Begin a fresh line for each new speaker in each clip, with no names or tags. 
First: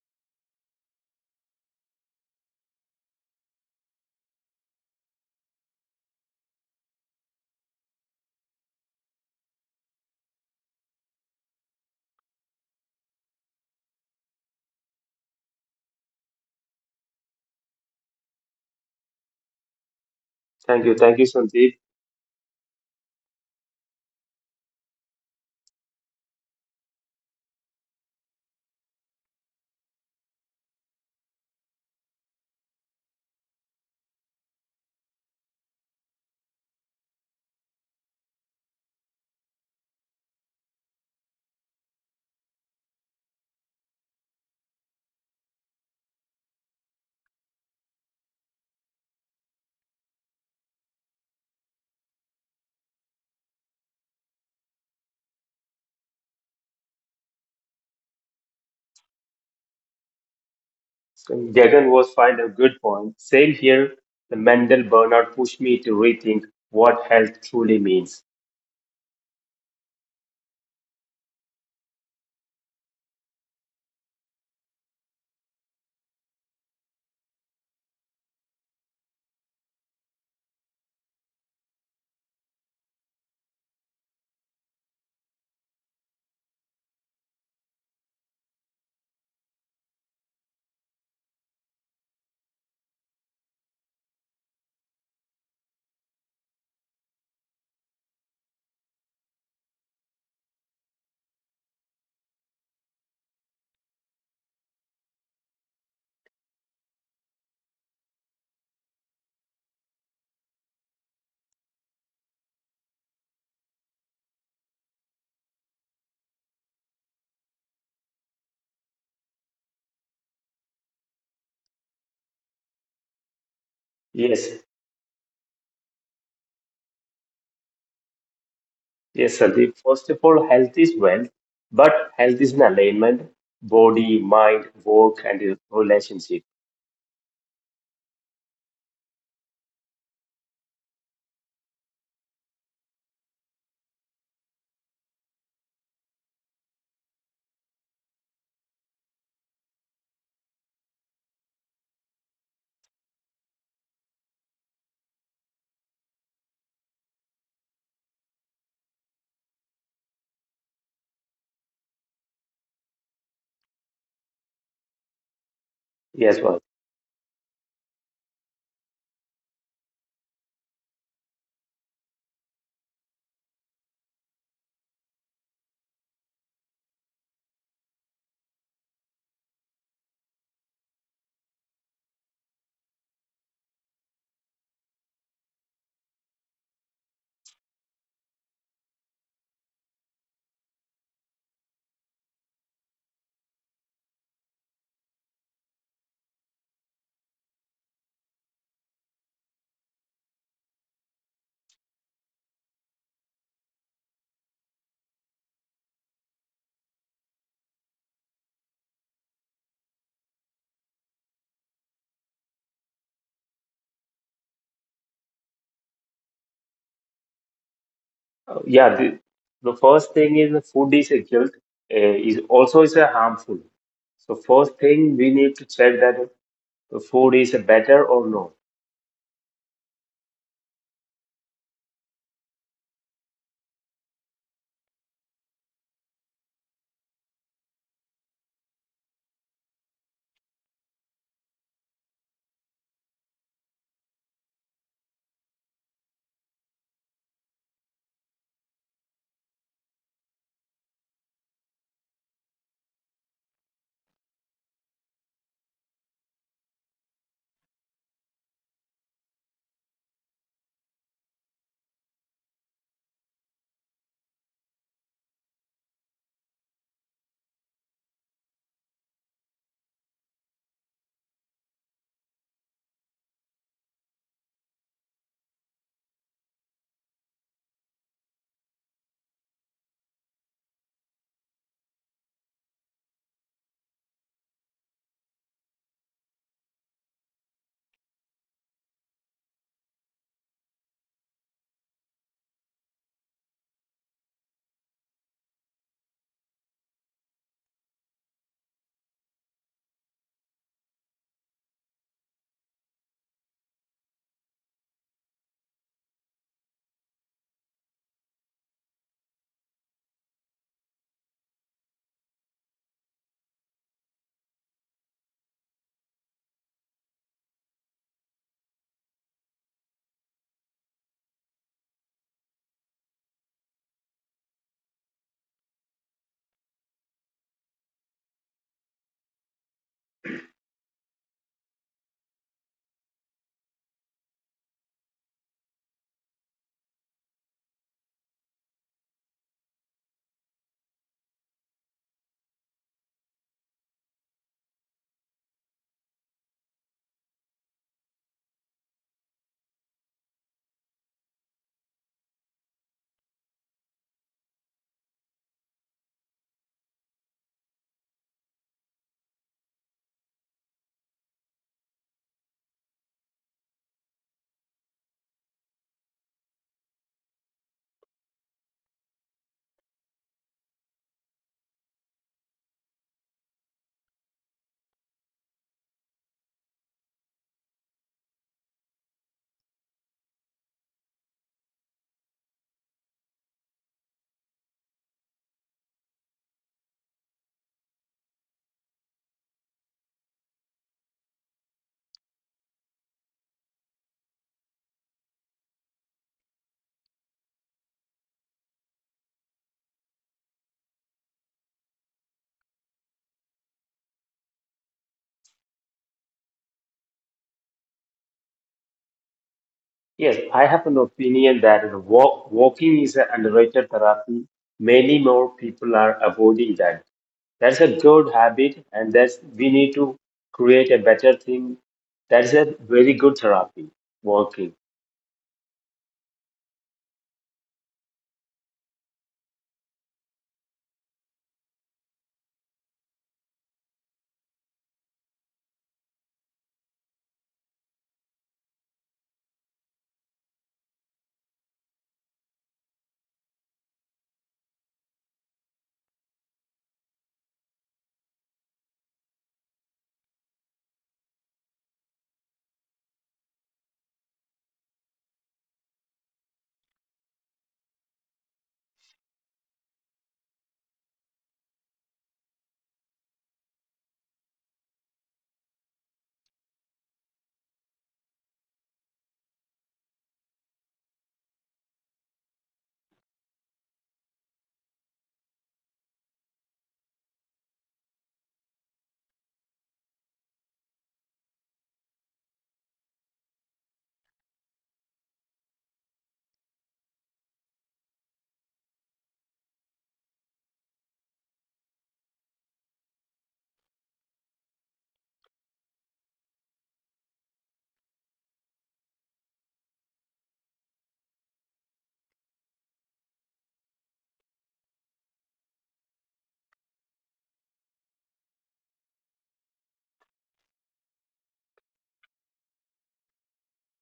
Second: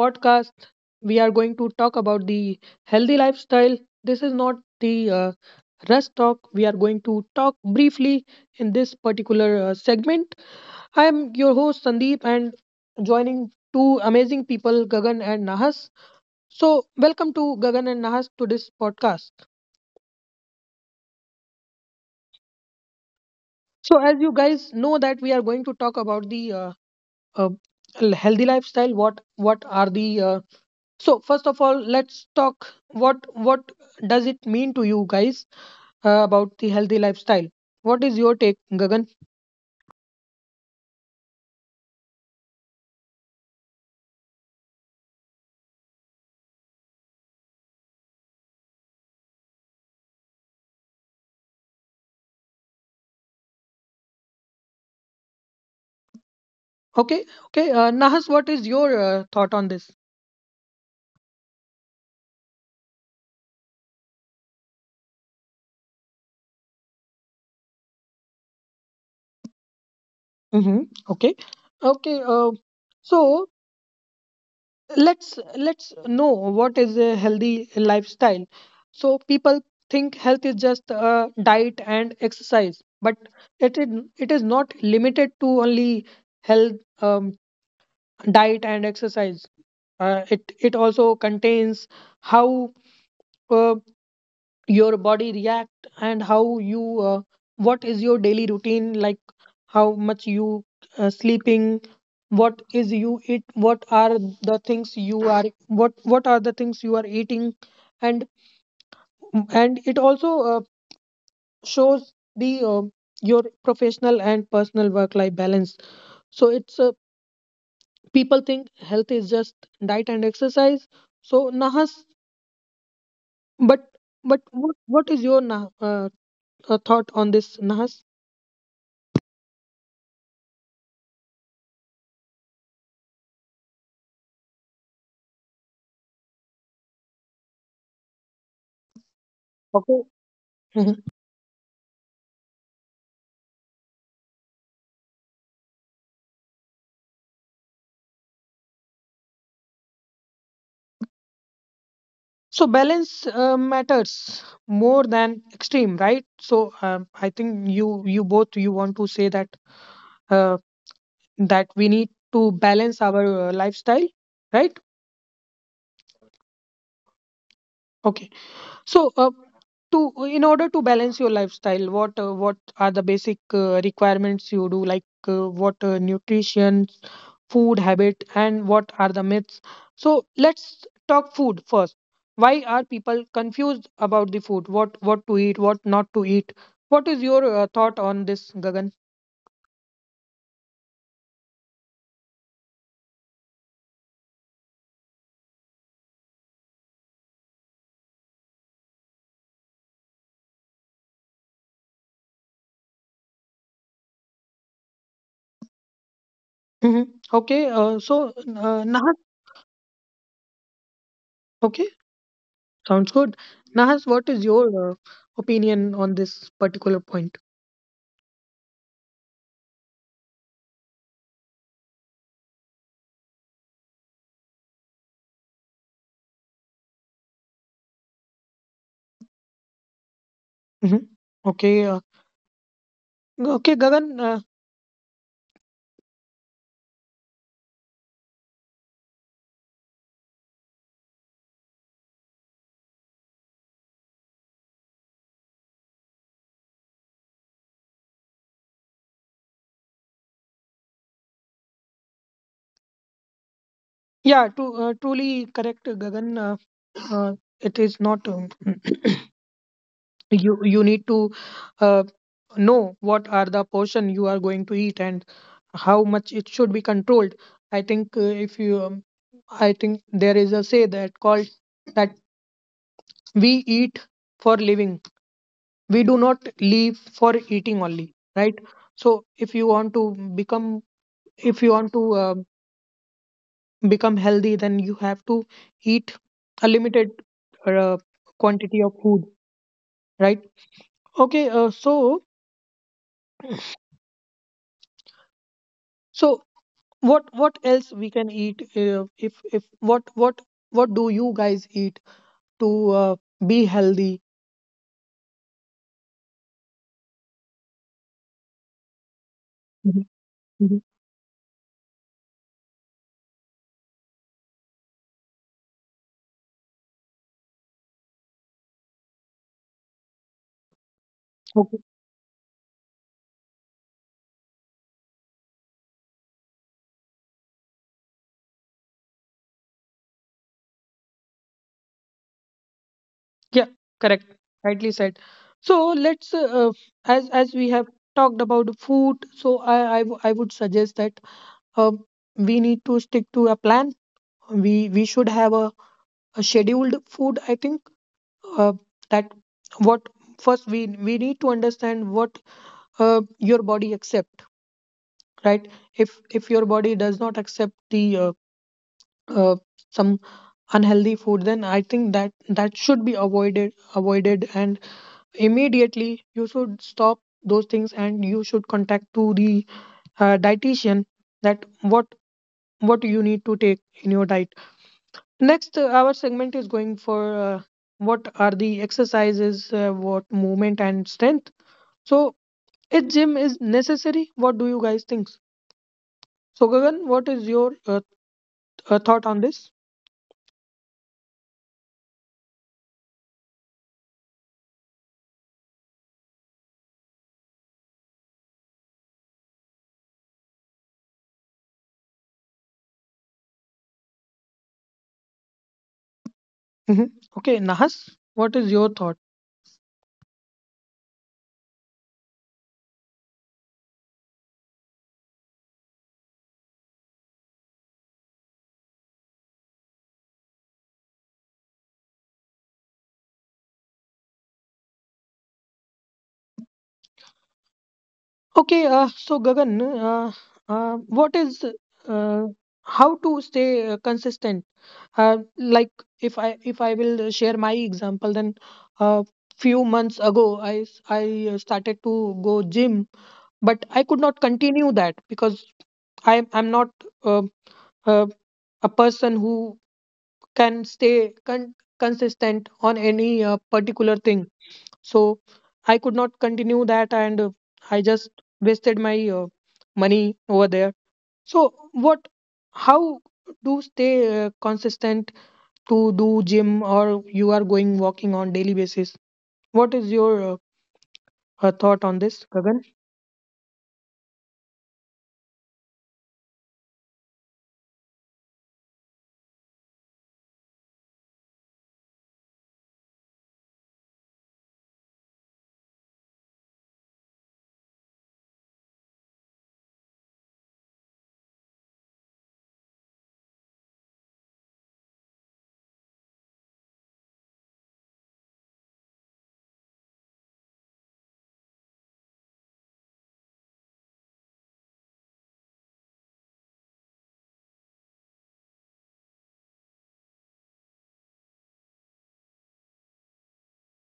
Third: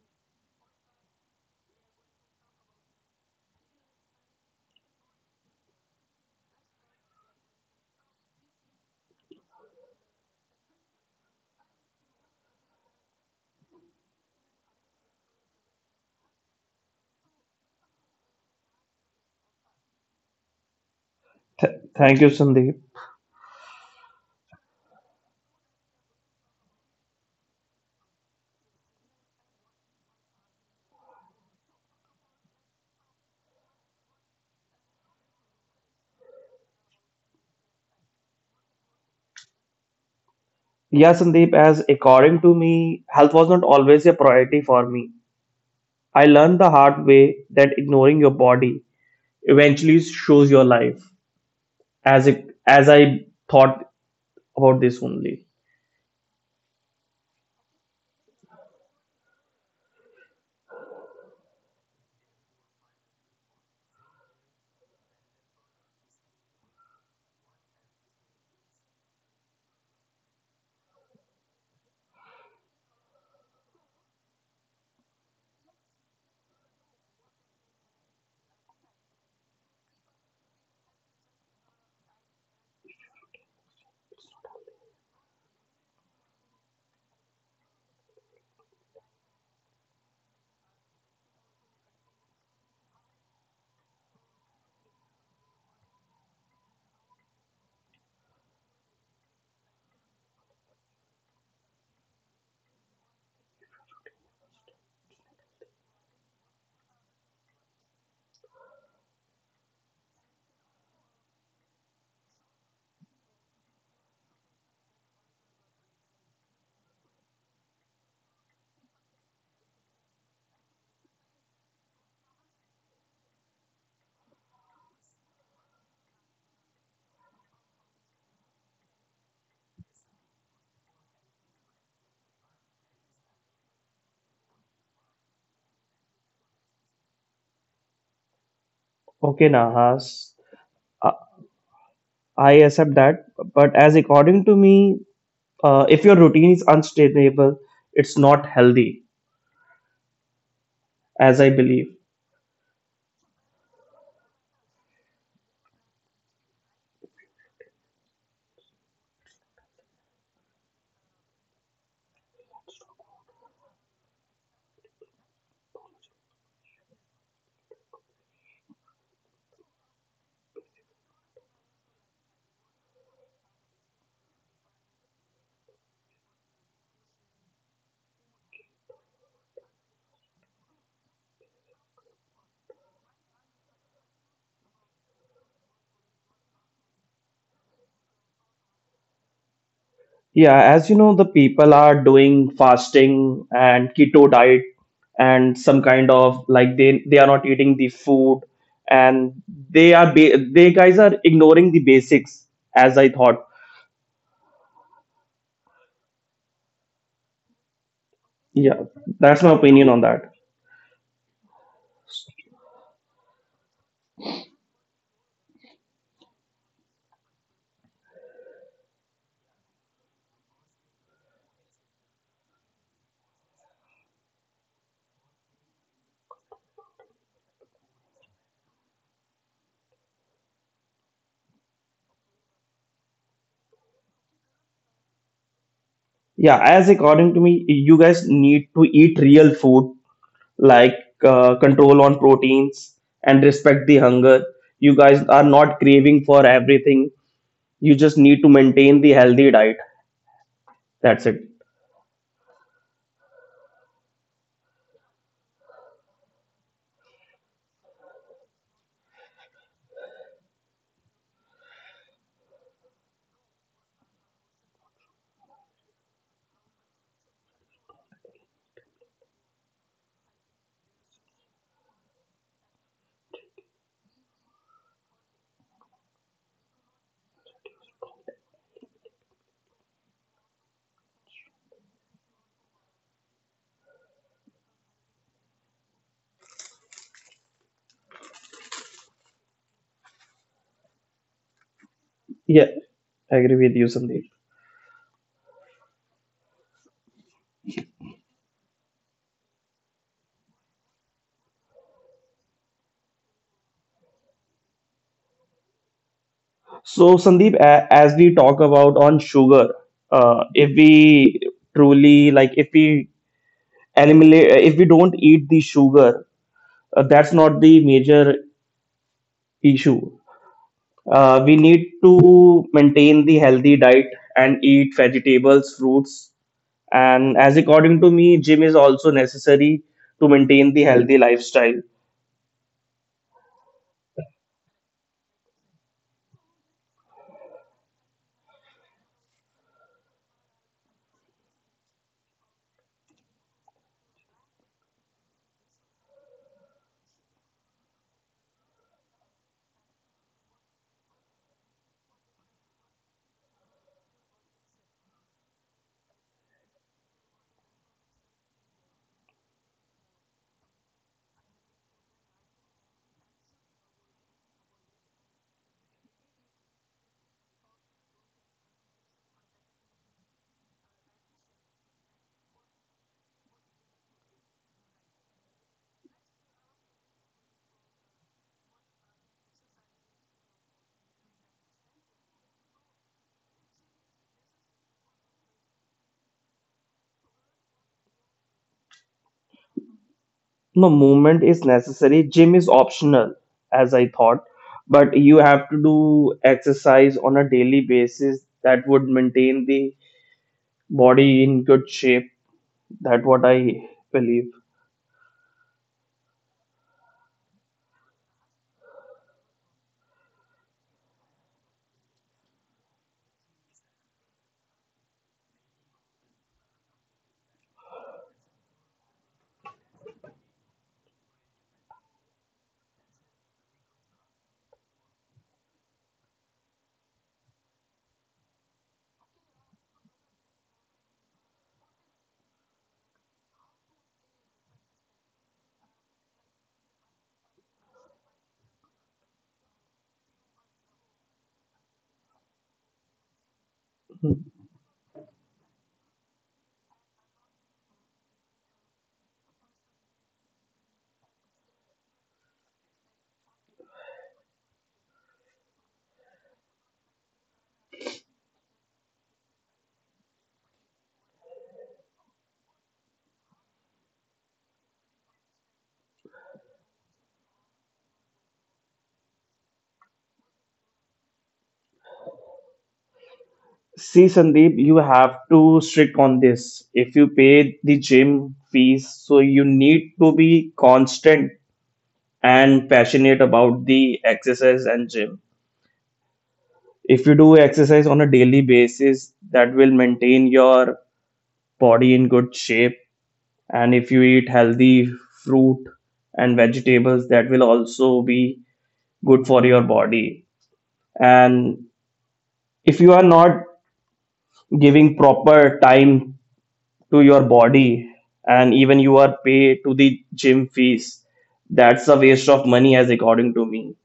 podcast. We are going to talk about the healthy lifestyle. This is not the rush talk. We are going to talk briefly in this particular segment. I am your host, Sandeep, and joining two amazing people, Gagan and Nahas. So, welcome to Gagan and Nahas to this podcast.
Thank you,
Th-
Sandeep.
thank you, Sandeep.
So, as you guys know, that we are going to talk about the uh, healthy lifestyle. What are the. So first of all, let's talk what does it mean to you guys about the healthy lifestyle? What is your take, Gagan?
Yeah, Sandeep, as according to me, health was not always a priority for me. I learned the hard way that ignoring your body eventually shows your life, as it, as I thought about this only.
Okay, okay. Nahas, what is your thought on this?
So, Gagan was find a good point. Same here. The mental burnout pushed me to rethink what health truly means.
Mm-hmm. Okay, okay. So let's know what is a healthy lifestyle. So people think health is just diet and exercise, but it is it is not limited to only health, um, diet and exercise, it also contains how, uh, your body react, and how you, what is your daily routine like, how much you sleeping, what is you eat, what are the things you are, what are the things you are eating, and and it also shows the your professional and personal work life balance. So it's people think health is just diet and exercise. So Nahas, But but
Yes,
what is your thought on this, Nahas?
yes, Sandeep. First of all, health is wealth, but health is an alignment: body, mind, work, and relationship.
Okay,
Okay.
Nahas,
Mhm.
I I accept that. But as according to me, if your routine is unsustainable, it's not healthy, as I believe.
So balance matters more than extreme, right? So I think you you both you want to say that uh, that we need to balance our lifestyle, right?
Yes, well,
Okay. So, to in order to balance your lifestyle, what are the basic requirements you do? Like, what nutrition, food habit, and what are the myths? So let's talk food first. Why are people confused about the food? What to eat? What not to eat? What is your thought on this, Gagan?
Yeah, as you know, the people are doing fasting and keto diet and some kind of like they are not eating the food and they guys are ignoring the basics as I thought.
Hmm. Okay.
Yeah,
Nahas,
that's my opinion on that.
okay, sounds good. Nahas, what is your opinion on this particular point?
yeah. The first thing is the food is a guilt. Is also is a harmful. So first thing we need to check that the food is better or no.
Hmm. Okay, okay, Gagan.
Yeah, as according to me, you guys need to eat real food like control on proteins and respect the hunger. You guys are not craving for everything. You just need to maintain the healthy diet. That's it.
Yeah, to truly correct, Gagan. Uh, it is not you. You need to uh, know what are the portion you are going to eat and how much it should be controlled. I think if you, I think there is a say that called that we eat for living. We do not live for eating only, right? So if you want to become, if you want to become healthy, then you have to eat a limited uh, quantity of food, right? Okay. uh, so
Yeah, I agree with you, Sandeep.
so what else we can eat if what do you guys eat to be healthy?
So, Sandeep, as we talk about on sugar,
Mhm,
if
mhm.
we truly like, if we eliminate, if we don't eat the sugar, that's not the major issue. We
Okay,
need to maintain the healthy diet and eat vegetables, fruits, and as according to me, gym is also necessary to maintain the healthy lifestyle.
yeah, correct, rightly said. So let's as we have talked about food, so I would suggest that um, we need to stick to a plan. We should have a scheduled food, I think, uh, that what first we need to understand what your body accept, right? If your body does not accept the uh, some unhealthy food, then I think that that should be avoided, avoided, and immediately you should stop those things and you should contact to the dietitian, that what what you need to take in your diet. Next our segment is going for uh, what are the exercises, what movement and strength. So if gym is necessary, what do you guys think? So, Gagan, what is your thought on this?
No, movement is necessary. Gym is optional, as I thought, but you have to do exercise on a daily basis that would maintain the body in good shape. That what I believe.
Hmm. Okay, Nahas, what is your thought?
Yes, I have an opinion that the walking is an underrated therapy. Many more people are avoiding that. That's a good habit, and that's we need to create a better thing. That's a very good therapy, walking.
Okay, so Gagan, uh, what is, uh, how to stay consistent? Like, if, I if I will share my example, then uh, few months ago I started to go gym, but I could not continue that because I, I'm not uh, uh, a person who can stay consistent on any particular thing. So I could not continue that, and I just wasted my money over there. So what, how do stay consistent, to do gym or you are going walking on daily basis? What is your thought on this, Gagan?
See, Sandeep, you have to strict on this. If you pay the gym fees, so you need to be constant and passionate about the exercise and gym. If you do exercise on a daily basis, that will maintain your body in good shape, and if you eat healthy fruit and vegetables that will also be good for your body, and if you are not giving proper time to your body and even you are paid to the gym fees, that's a waste of money as according to me.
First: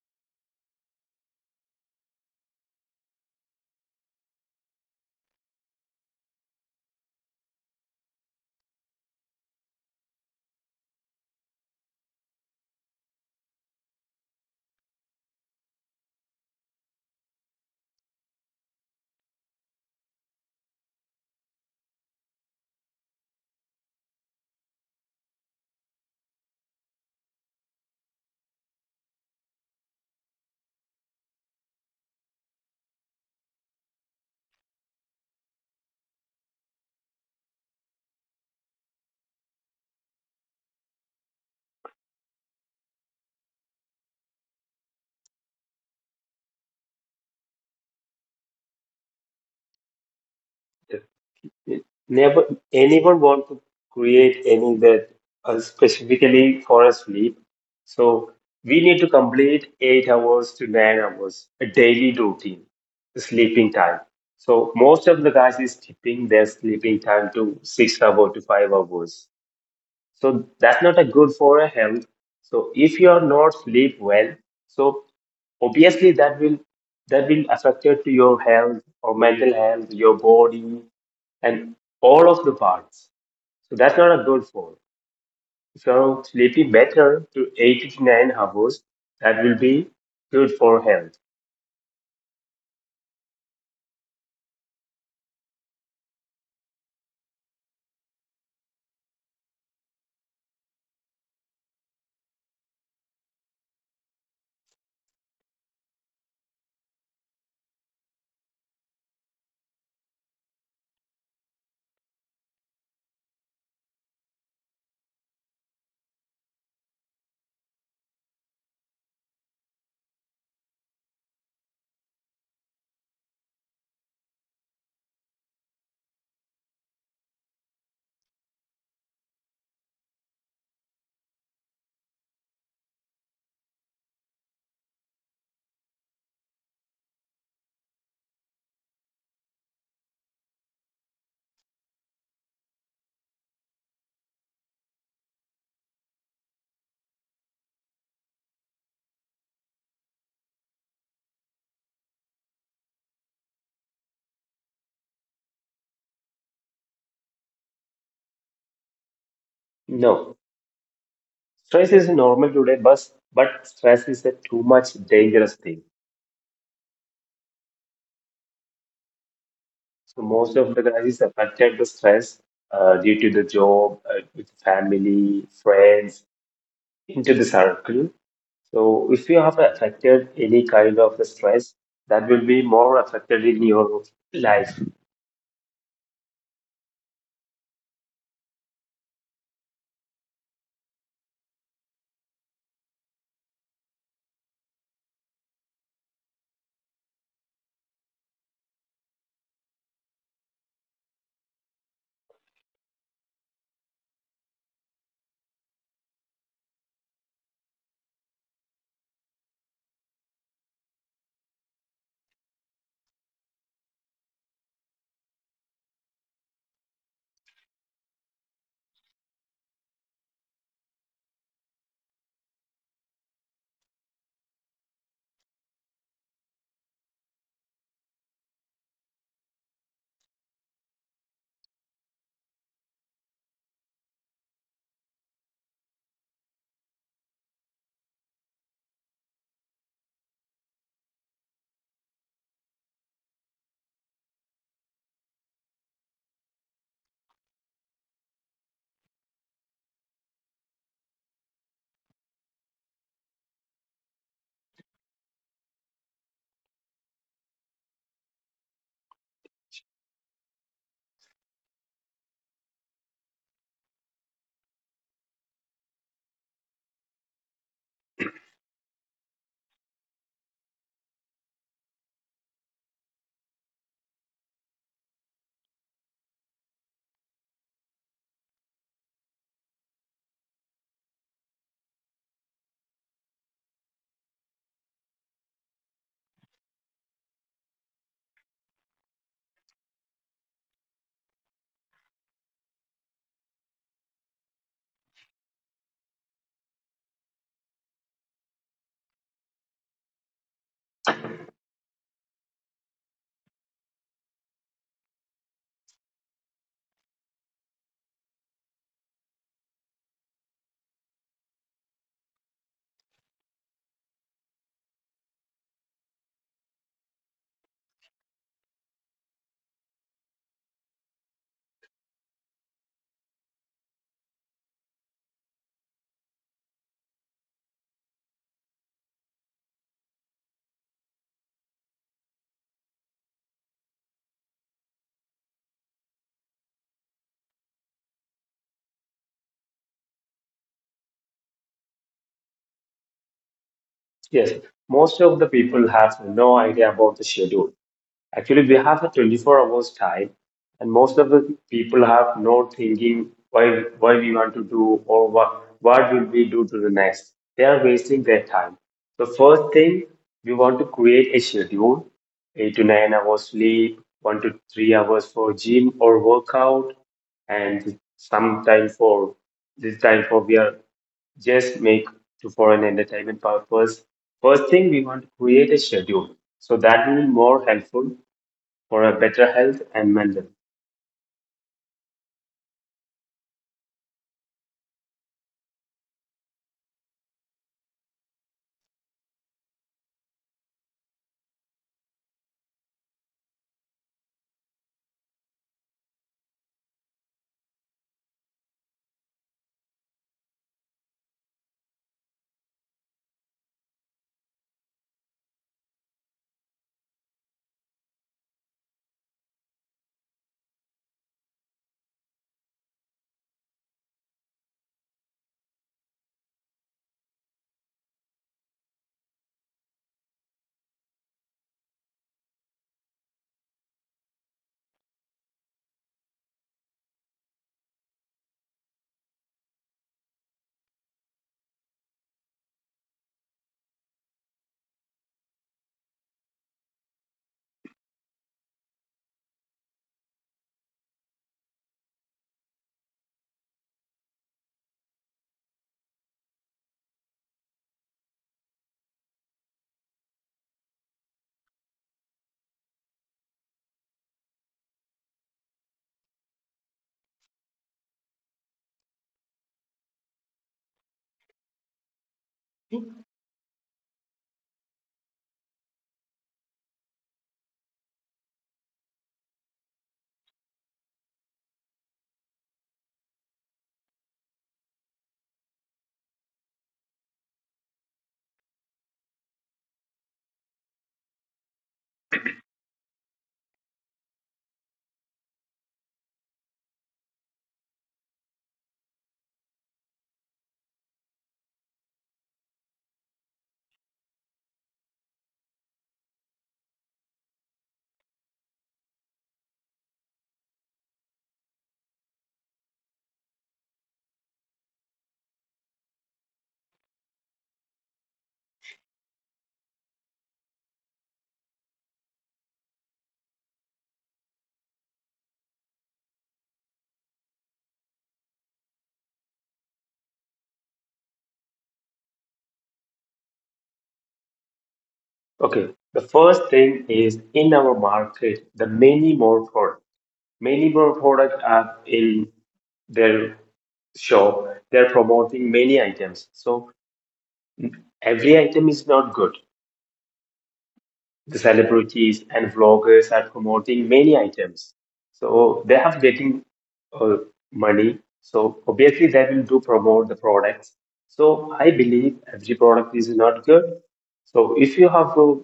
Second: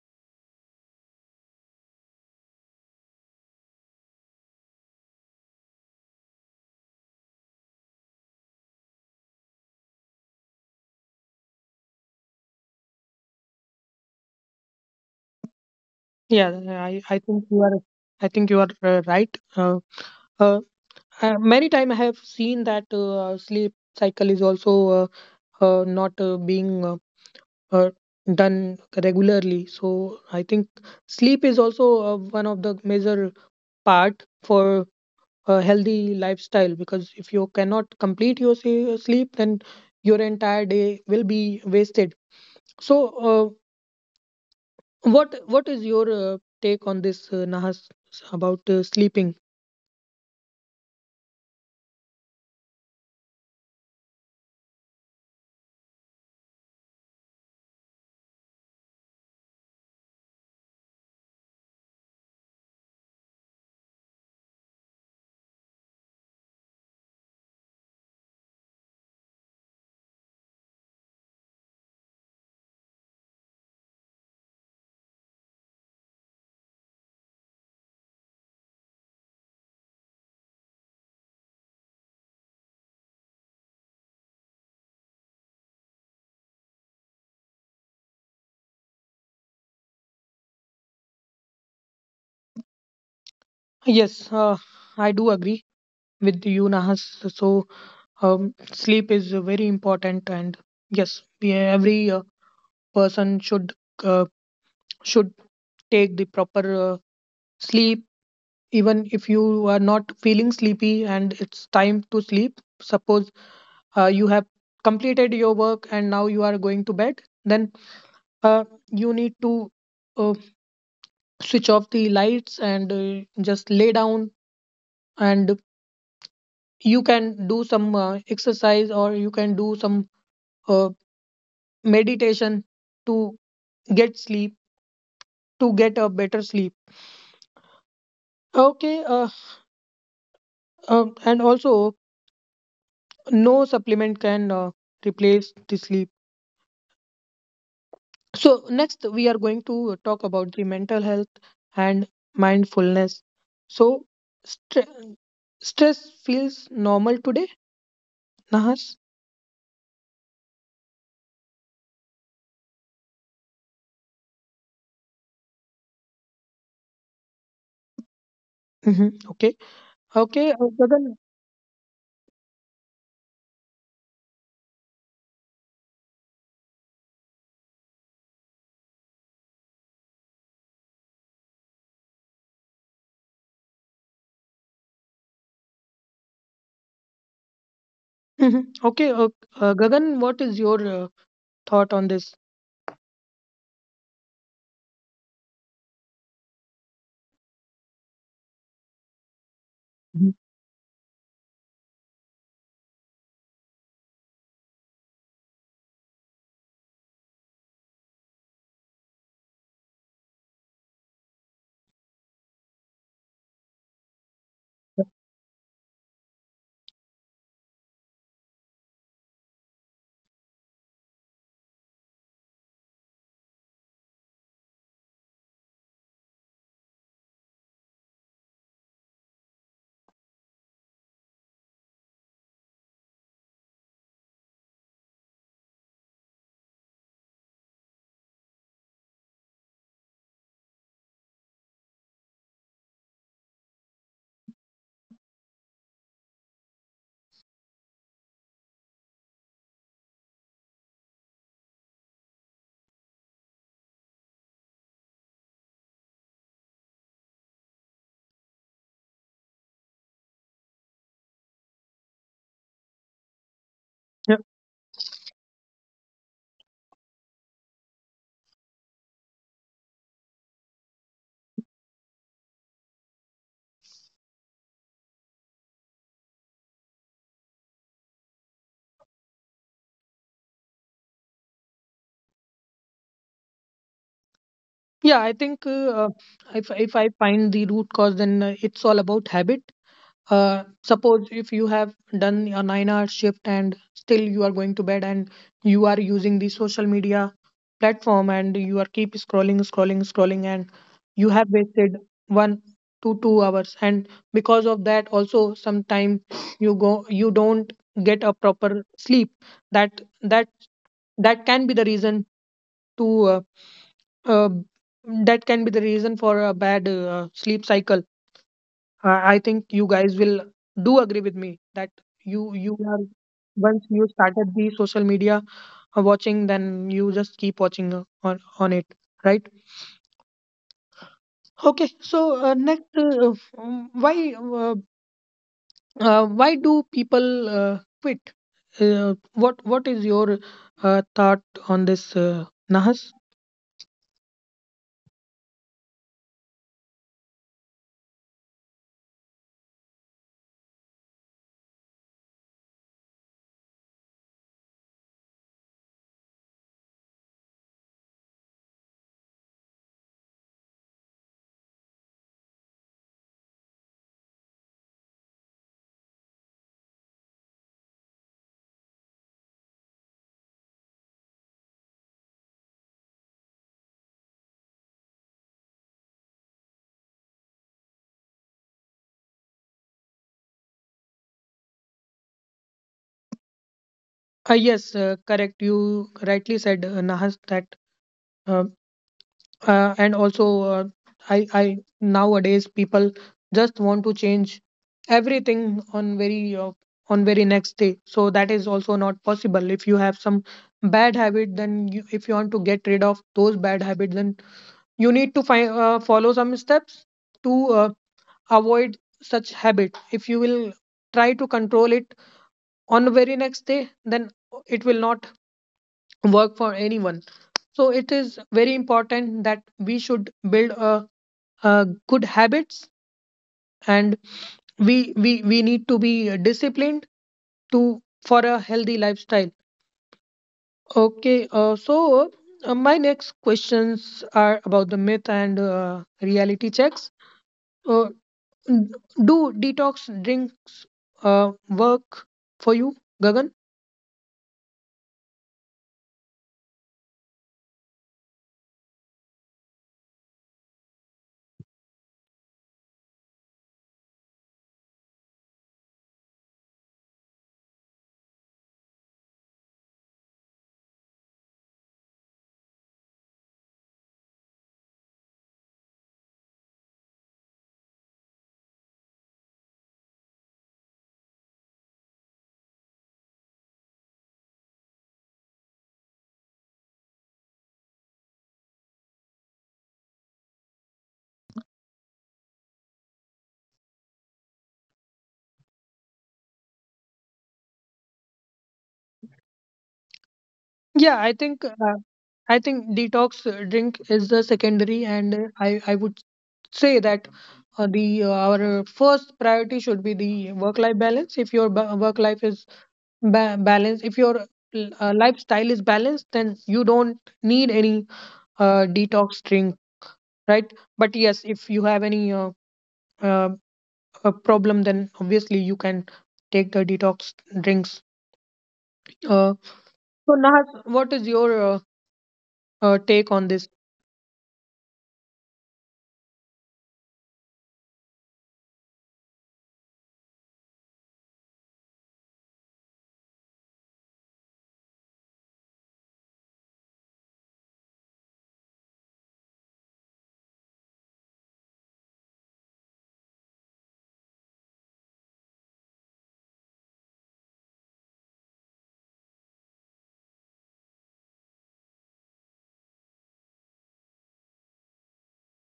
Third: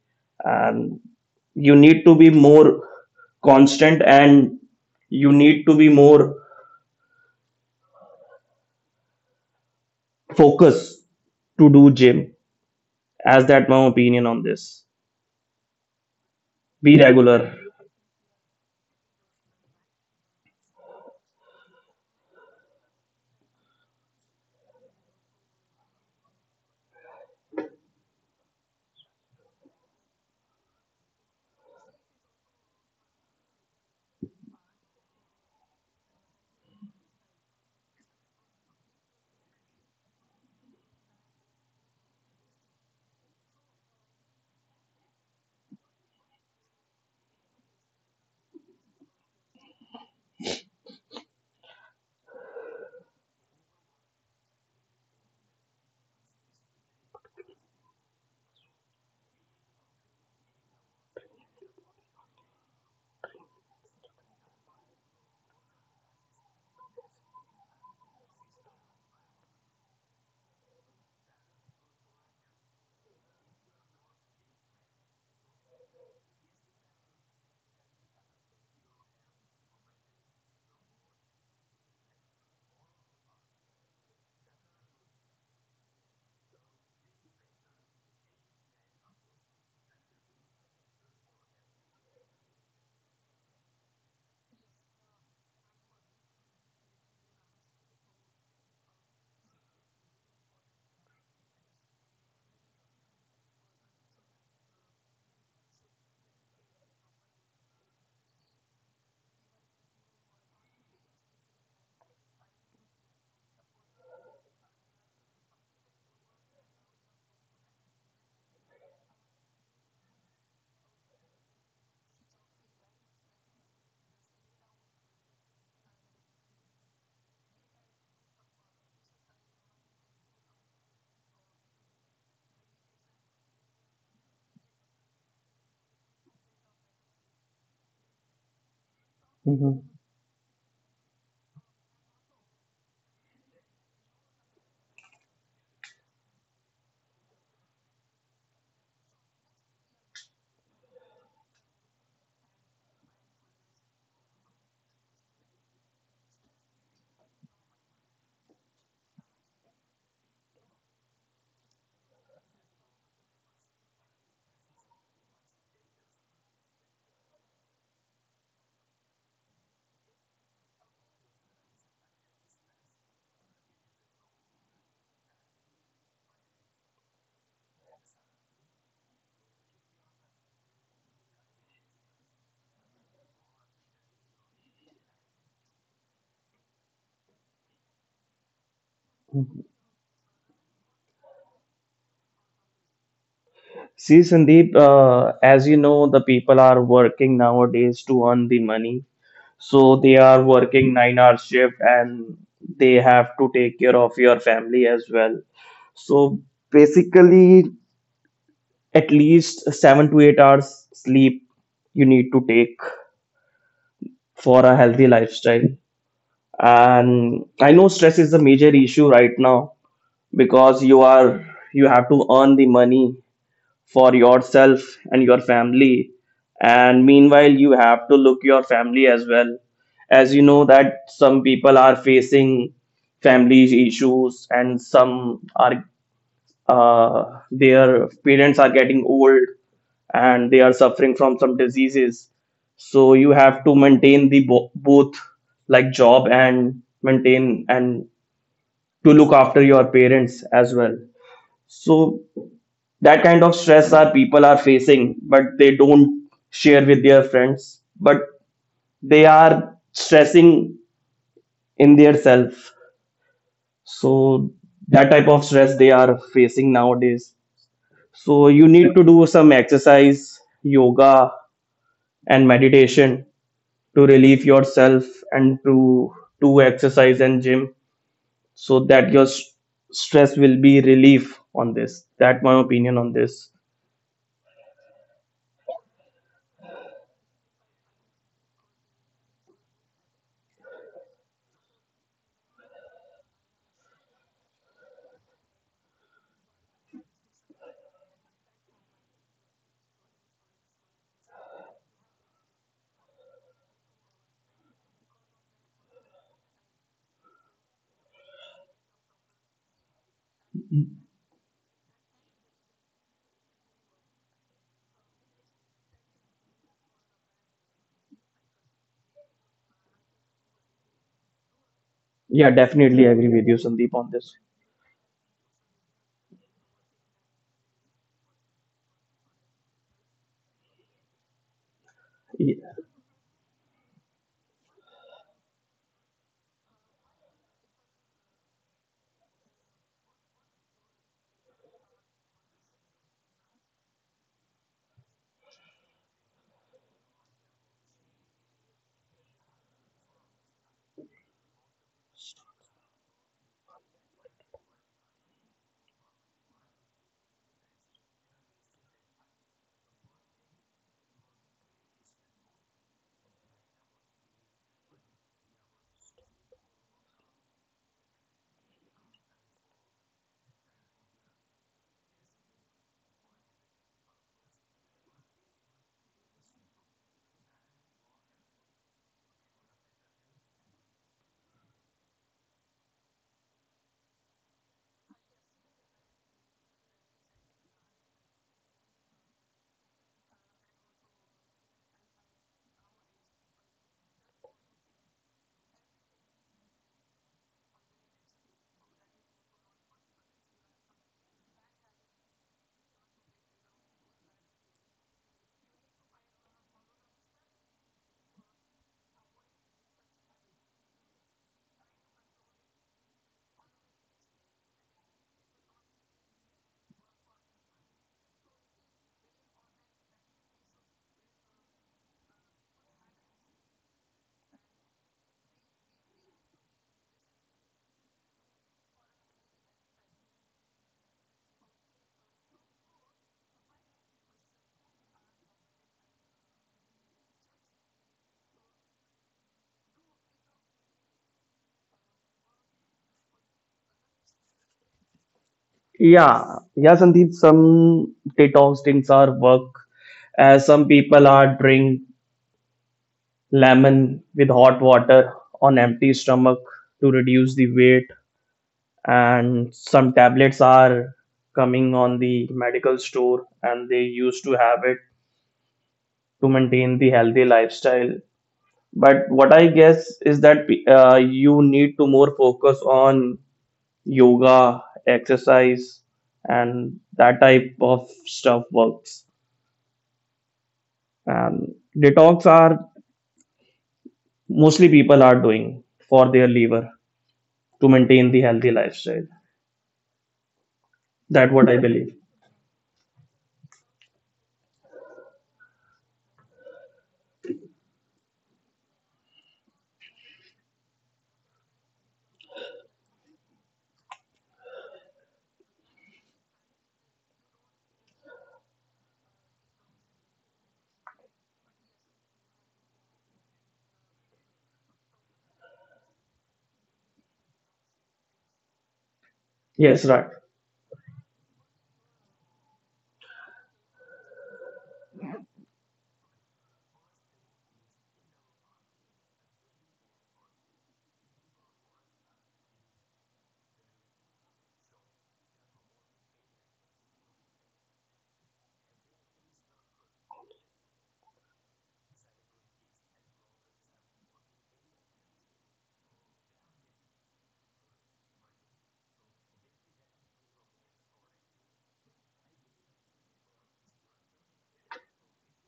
And you need to be more constant and you need to be more focused to do gym, as that my opinion on this.
Yeah,
Be
I think
regular.
you are, I think you are right. uh, uh, Many time I have seen that sleep cycle is also not being uh, done regularly. So I think sleep is also one of the major part for a healthy lifestyle, because if you cannot complete your sleep, then your entire day will be wasted. So what is your take on this, Nahas, about sleeping?
Never anyone want to create any bed specifically for a sleep. So we need to complete 8 hours to 9 hours a daily routine sleeping time. So most of the guys is tipping their sleeping time to 6 hours to 5 hours, so that's not a good for a health. So if you are not sleep well, so obviously that will affect it to your health or mental health, your body, and all of the parts. So that's not a good for if you're sleeping better to 8 to 9 hours, that will be good for health.
Yes, I do agree with you, Nahas. So sleep is very important, and yes, we every person should, uh, should take the proper sleep, even if you are not feeling sleepy and it's time to sleep. Suppose you have completed your work and now you are going to bed, then uh, you need to uh, switch off the lights and just lay down, and you can do some exercise or you can do some uh, meditation to get sleep, to get a better sleep. Okay.
Mhm.
And also, no supplement can replace the sleep. So next we are going to talk about the mental health and mindfulness. So stre- stress feels normal today, Nahas.
No, stress is normal today, but stress is a too much dangerous thing.
Hmm, okay.
So
Okay,
most of the
Gagan.
guys is affected the stress due to the job, with family, friends, into the circle. So if you have affected any kind of the stress, that will be more affected in your life.
Mhm. Okay, Gagan, what is your thought on this?
See, Sandeep, as you know, the people are working nowadays to earn the money. So they
Mhm.
are working 9 hour shift and they have to take care of your family as well. So basically, at least 7 to 8 hours sleep you need to take for a healthy lifestyle. And I know stress is a major issue right now because you have to earn the money for yourself and your family, and meanwhile you have to look your family as well. As you know that some people are facing family issues and some are uh, their parents are getting old and they are suffering from some diseases, so you have to maintain the both, like job and maintain, and to look after your parents as well. So that kind of stress our people are facing but they don't share with their friends, but they are stressing in their self.
Yeah,
So that type of stress they are facing nowadays. So you need to do some exercise, yoga, and meditation to relieve yourself and to do exercise and gym, so that your stress will be relief on this. That my opinion on this.
yeah, I think, if I find the root cause, then it's all about habit. Suppose if you have done a 9 hour shift and still you are going to bed and you are using the social media platform, and you are keep scrolling scrolling scrolling, and you have wasted 1 to 2 hours, and because of that also sometime you go, you don't get a proper sleep. That, that, that can be the reason to uh, that can be the reason for a bad sleep cycle. I think you guys will do agree with me that you
Yeah,
you are,
give you some.
once you started the social media watching, then you just keep watching on it, right? Okay, so why do people quit? What is your thought on this, Nahas?
Yes, most of the people have no idea about the schedule. Actually, we have a 24 hours time, and most of the people have no thinking why we want to do or what will we do to the next. They are wasting their time. So first thing, we want to create a schedule, 8 to 9 hours sleep, 1 to 3 hours for gym or workout, and some time for this time for we are just make to for an entertainment purpose. First thing, we want to create a schedule. So that will be more helpful for a better health and mental.
Yes, correct. You rightly said, Nahas, that. uh, and also, I nowadays people just want to change everything on very next day. So that is also not possible. If you have some bad habit, then you, if you want to get rid of those bad habits, then you need to find, follow some steps to avoid such habit. If you will try to control it on the very next day, then it will not work for anyone. So it is very important that we should build a good habits, and we need to be disciplined to for a healthy lifestyle. Okay, so my next questions are about the myth and reality checks. uh, n- do detox drinks work for you, Gagan?
Yeah, yeah, Sandeep. Some detox drinks are work, as some people are drink lemon with hot water on empty stomach to reduce the weight, and some tablets are coming on the medical store, and they used to have it to maintain the healthy lifestyle. But what I guess is that you need to more focus on yoga, exercise, and that type of stuff works. And detox are mostly people are doing for their liver to maintain the healthy lifestyle.
Yeah, I
That what
think
I believe.
I think detox drink is the secondary, and I would say that the our first priority should be the work life balance. If your work life is balanced, if your lifestyle is balanced, then you don't need any detox drink, right? But yes, if you have any uh, a problem, then obviously you can take the detox drinks. uh,
Yes, right.
so Nahas, what is your take on this?
Okay, the first thing is in our market, the many more product are in their shop. They're promoting many items. So every item is not good. The celebrities and vloggers are promoting many items. So they have getting uh, money. So obviously they will do promote the products. So I believe every product is not good. So if you have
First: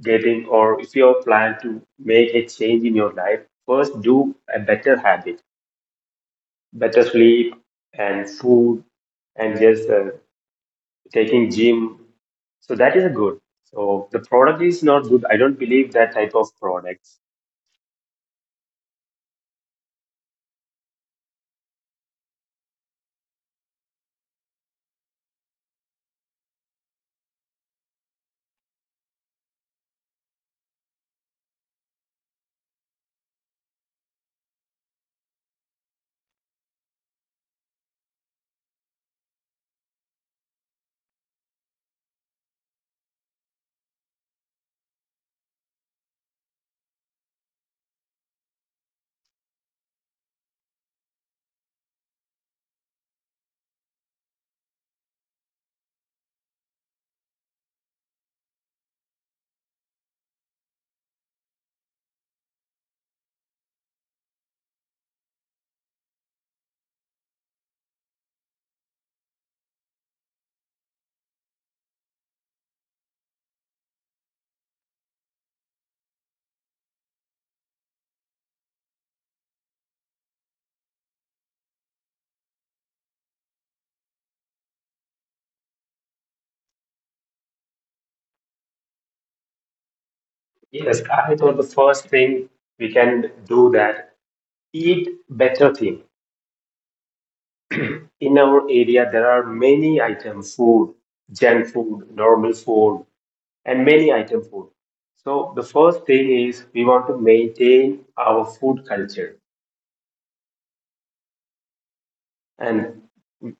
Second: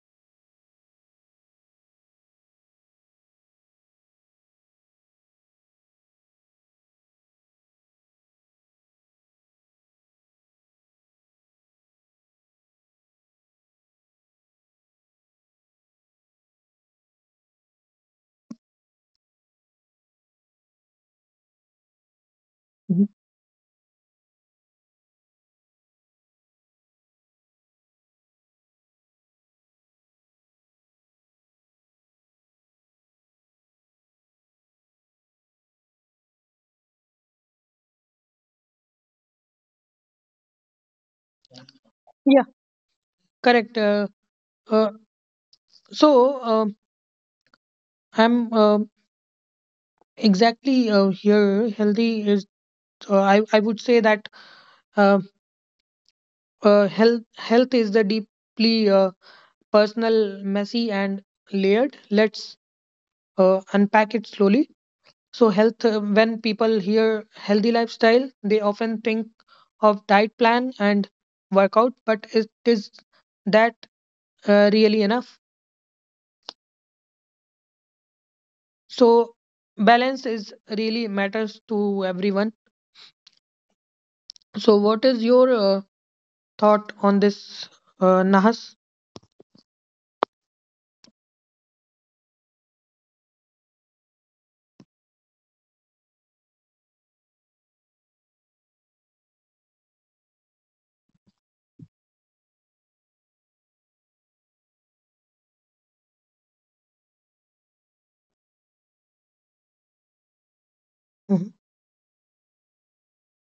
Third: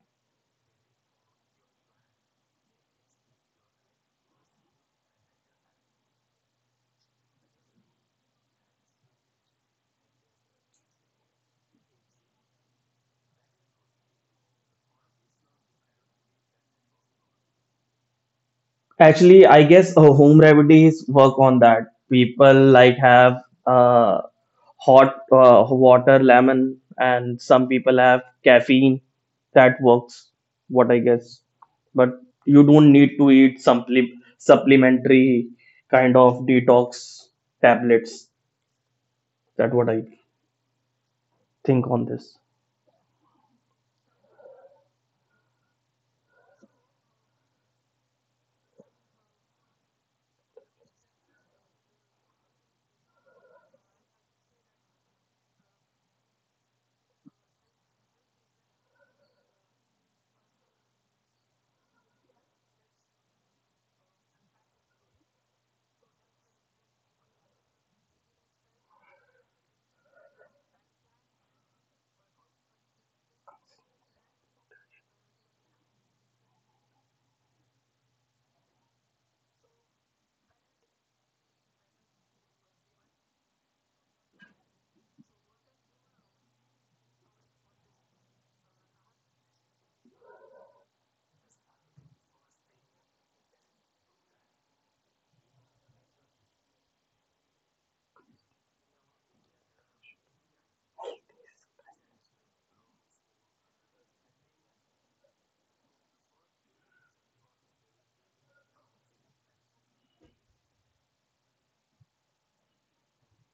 dating or if you plan to make a change in your life, first do a better habit, better sleep and food, and just taking gym. So that is good. So the product is not good. I don't believe that type of products.
Actually, I guess home remedies work on that. People like
Mhm.
have uh, hot water, lemon, and some people have caffeine. That works, what I guess, but you don't need to eat supplementary kind of detox tablets. That what I think on this.
Yeah, correct. Uh, so um I'm exactly, here healthy is, I would say that uh, health, health is the deeply personal, messy, and layered. Let's unpack it slowly. So, health. When people hear healthy lifestyle, they often think of diet plan and workout, but it is that, really enough? So, balance is really matters to everyone. So, what is your thought on this, Nahas?
Yes, I thought the first thing we can do that eat better thing. In our area, there are many items, food, junk food, normal food, and many item food. So the first thing is we want to maintain our food culture,
Mhm.
and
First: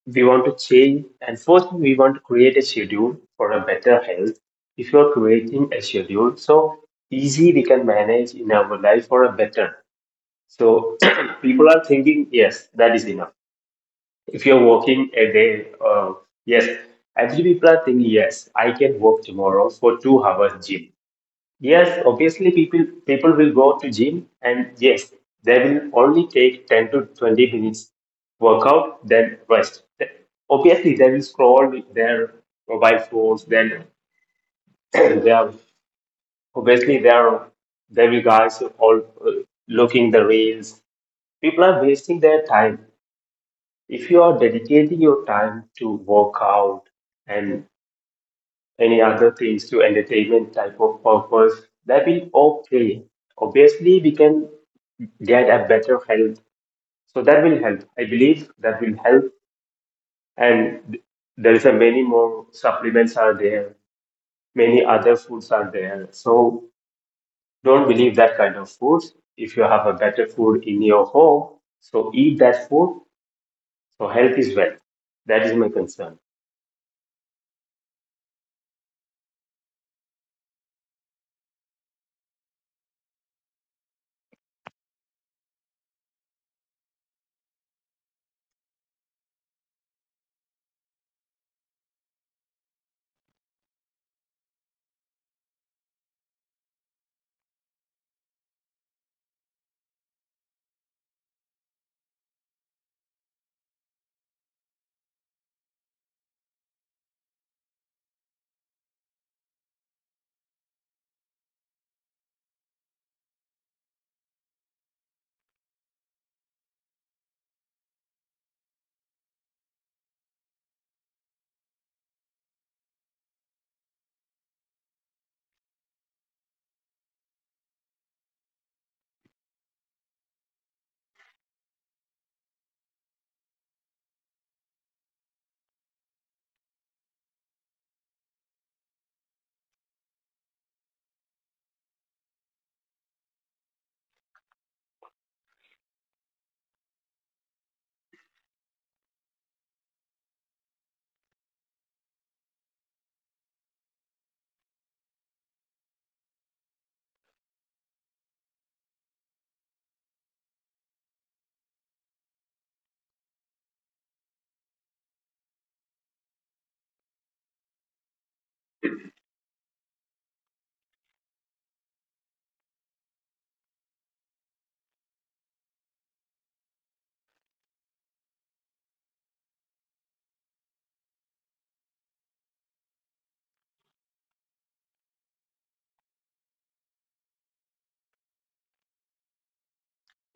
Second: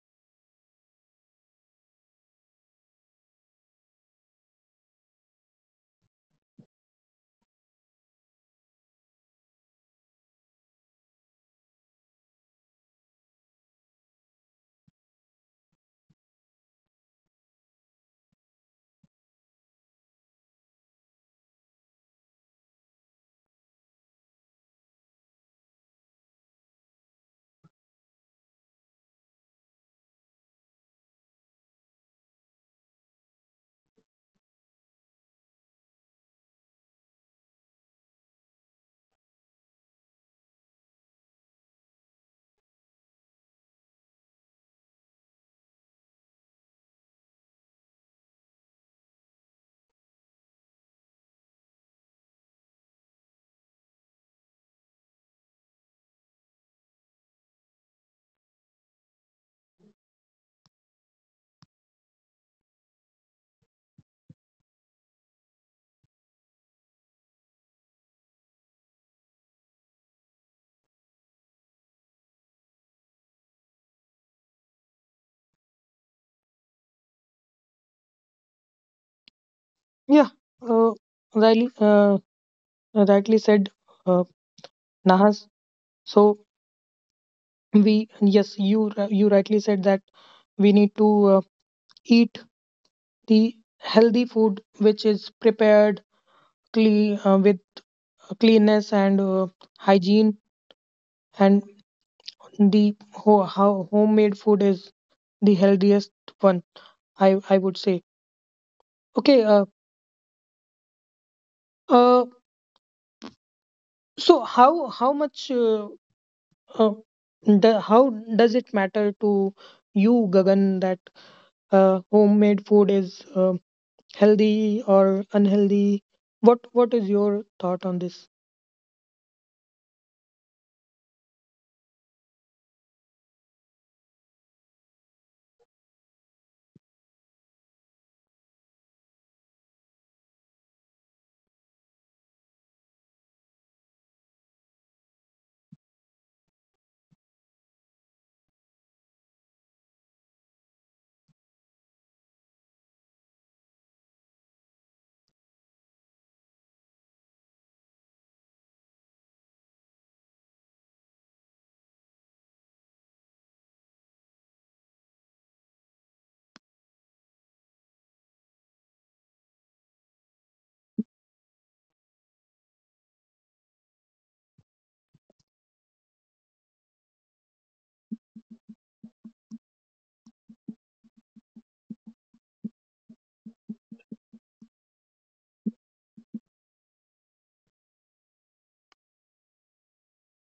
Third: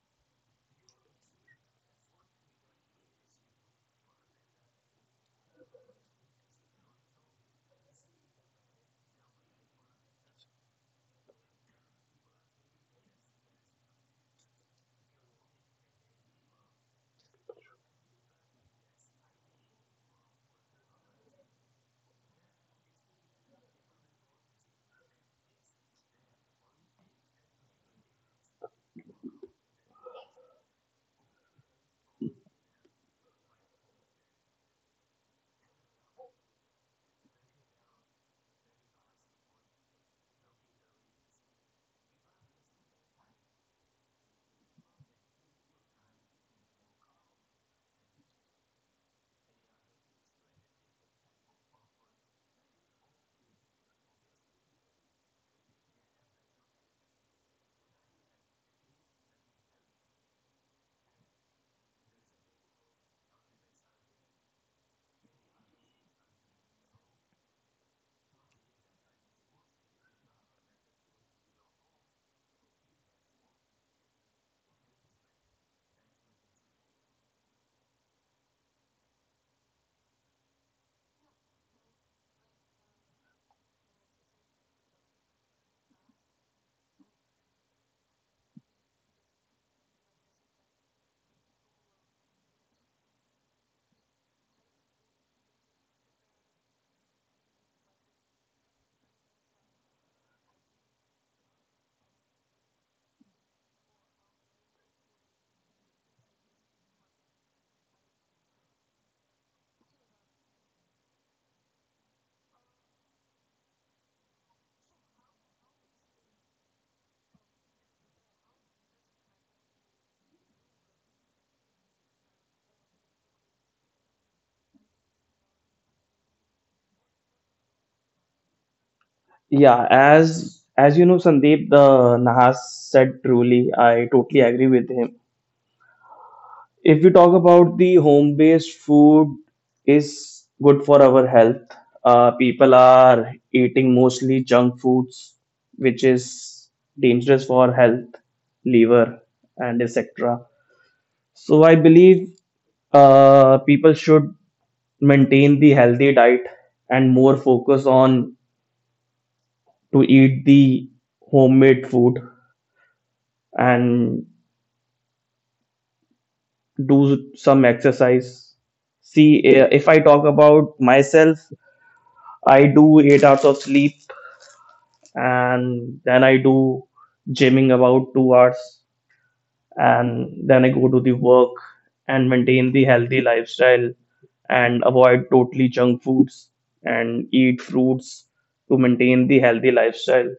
we want to change, and first we want to create a schedule for a better health. If you're creating a schedule, so easy we can manage in our life for a better. So people are thinking, yes, that is enough. If you're working a day, yes, actually people are thinking, yes, I can work tomorrow for 2 hours gym. Yes, obviously people will go to gym, and yes, they will only take 10 to 20 minutes workout, then rest. Obviously they will scroll with their mobile phones, then they are obviously they are they will guys all looking the reels. People are wasting their time. If you are dedicating your time to workout and any other things to entertainment type of purpose, that will okay. Obviously, we can get a better health. So that will help. I believe that will help. And there is a many more supplements are there. Many other foods are there. So don't believe that kind of foods. If you have a better food in your home, so eat that food. So health is wealth. That is my concern.
Yeah. Uh, Riley, rightly said, uh, Nahas. So we, yes, you you rightly said that we need to eat the healthy food which is prepared clean with cleanness and hygiene, and the how homemade food is the healthiest one, I would say. Okay. Uh, so how much uh, the, how does it matter to you, Gagan, that homemade food is healthy or unhealthy? What is your thought on this?
Yeah, as you know, Sandeep, the Nahas said truly. I totally agree with him. If we talk about the home-based food is good for our health. People are eating mostly junk foods, which is dangerous for health, liver, and etc. So I believe people should maintain the healthy diet and more focus on to eat the homemade food and do some exercise. See, eh, if I talk about myself, I do 8 hours of sleep and then I do gymming about 2 hours and then I go to the work and maintain the healthy lifestyle and avoid totally junk foods and eat fruits to maintain the healthy lifestyle.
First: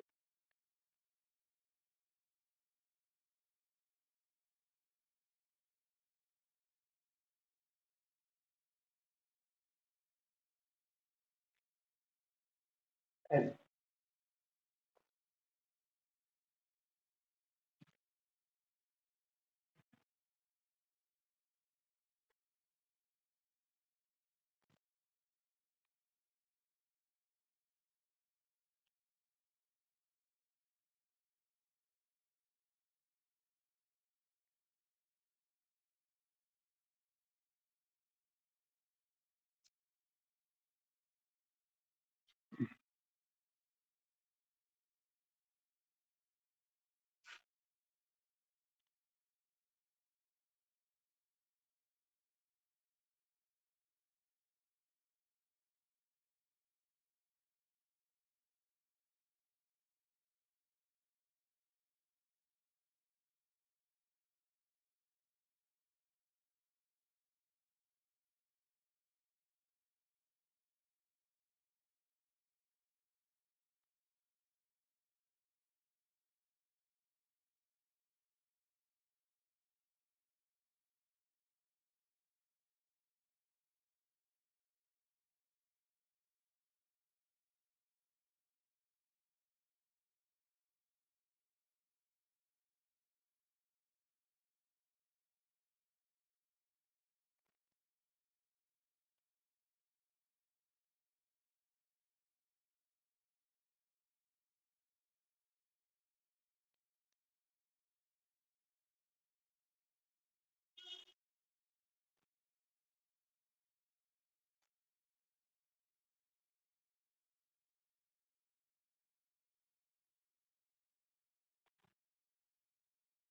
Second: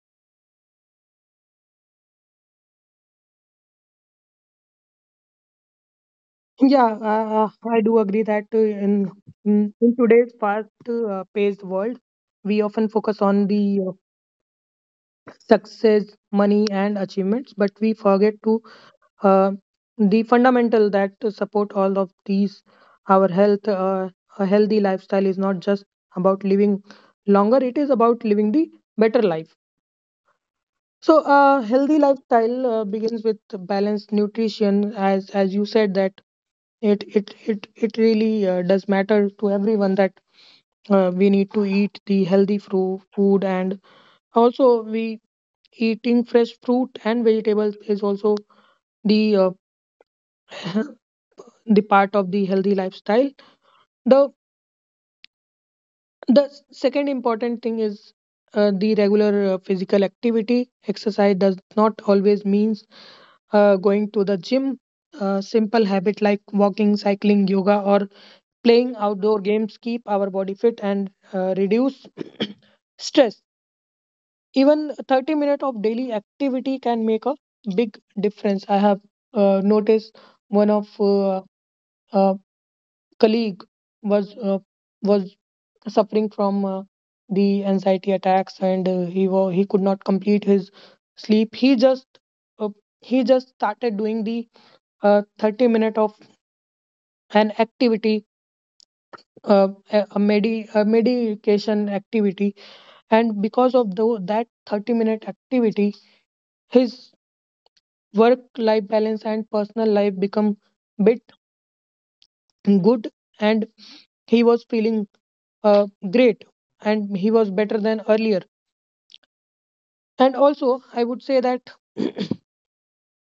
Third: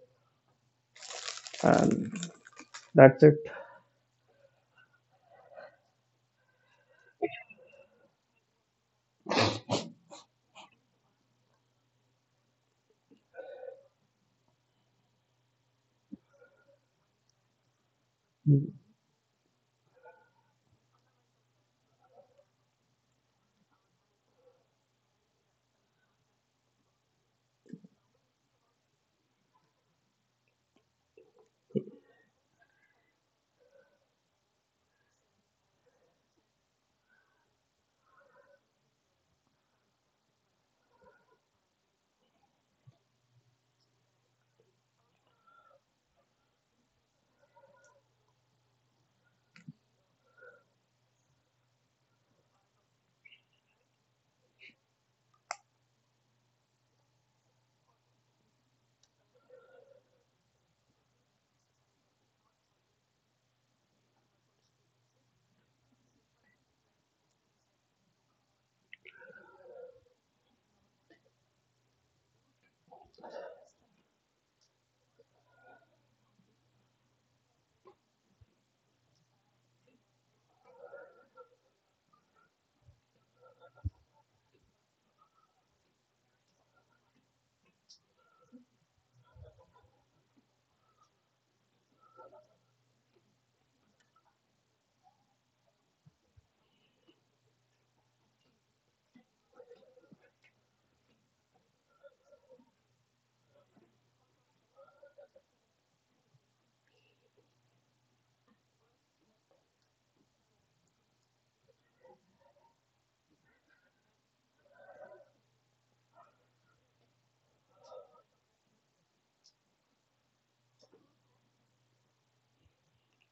And that's it.
Yeah, uh, uh, I do agree that in in today's fast-paced world, we often focus on the uh, success, money, and achievements, but we forget to uh, the fundamental that to support all of these. Our health, a healthy lifestyle is not just about living longer; it is about living the better life. So, healthy lifestyle begins with balanced nutrition, as you said that it really does matter to everyone that we need to eat the food, and also we eating fresh fruit and vegetables is also the uh, the part of the healthy lifestyle. The the second important thing is the regular physical activity. Exercise does not always mean going to the gym. A simple habit like walking, cycling, yoga, or playing outdoor games keep our body fit and reduce stress. Even 30 minutes of daily activity can make a big difference. I have noticed one of uh, colleague was uh, was suffering from the anxiety attacks, and he could not complete his sleep. He just uh, started doing the 30 minute of an activity, a medication activity, and because of that 30-minute activity his work life balance and personal life become bit good, and he was feeling uh, great, and he was better than earlier. And also I would say that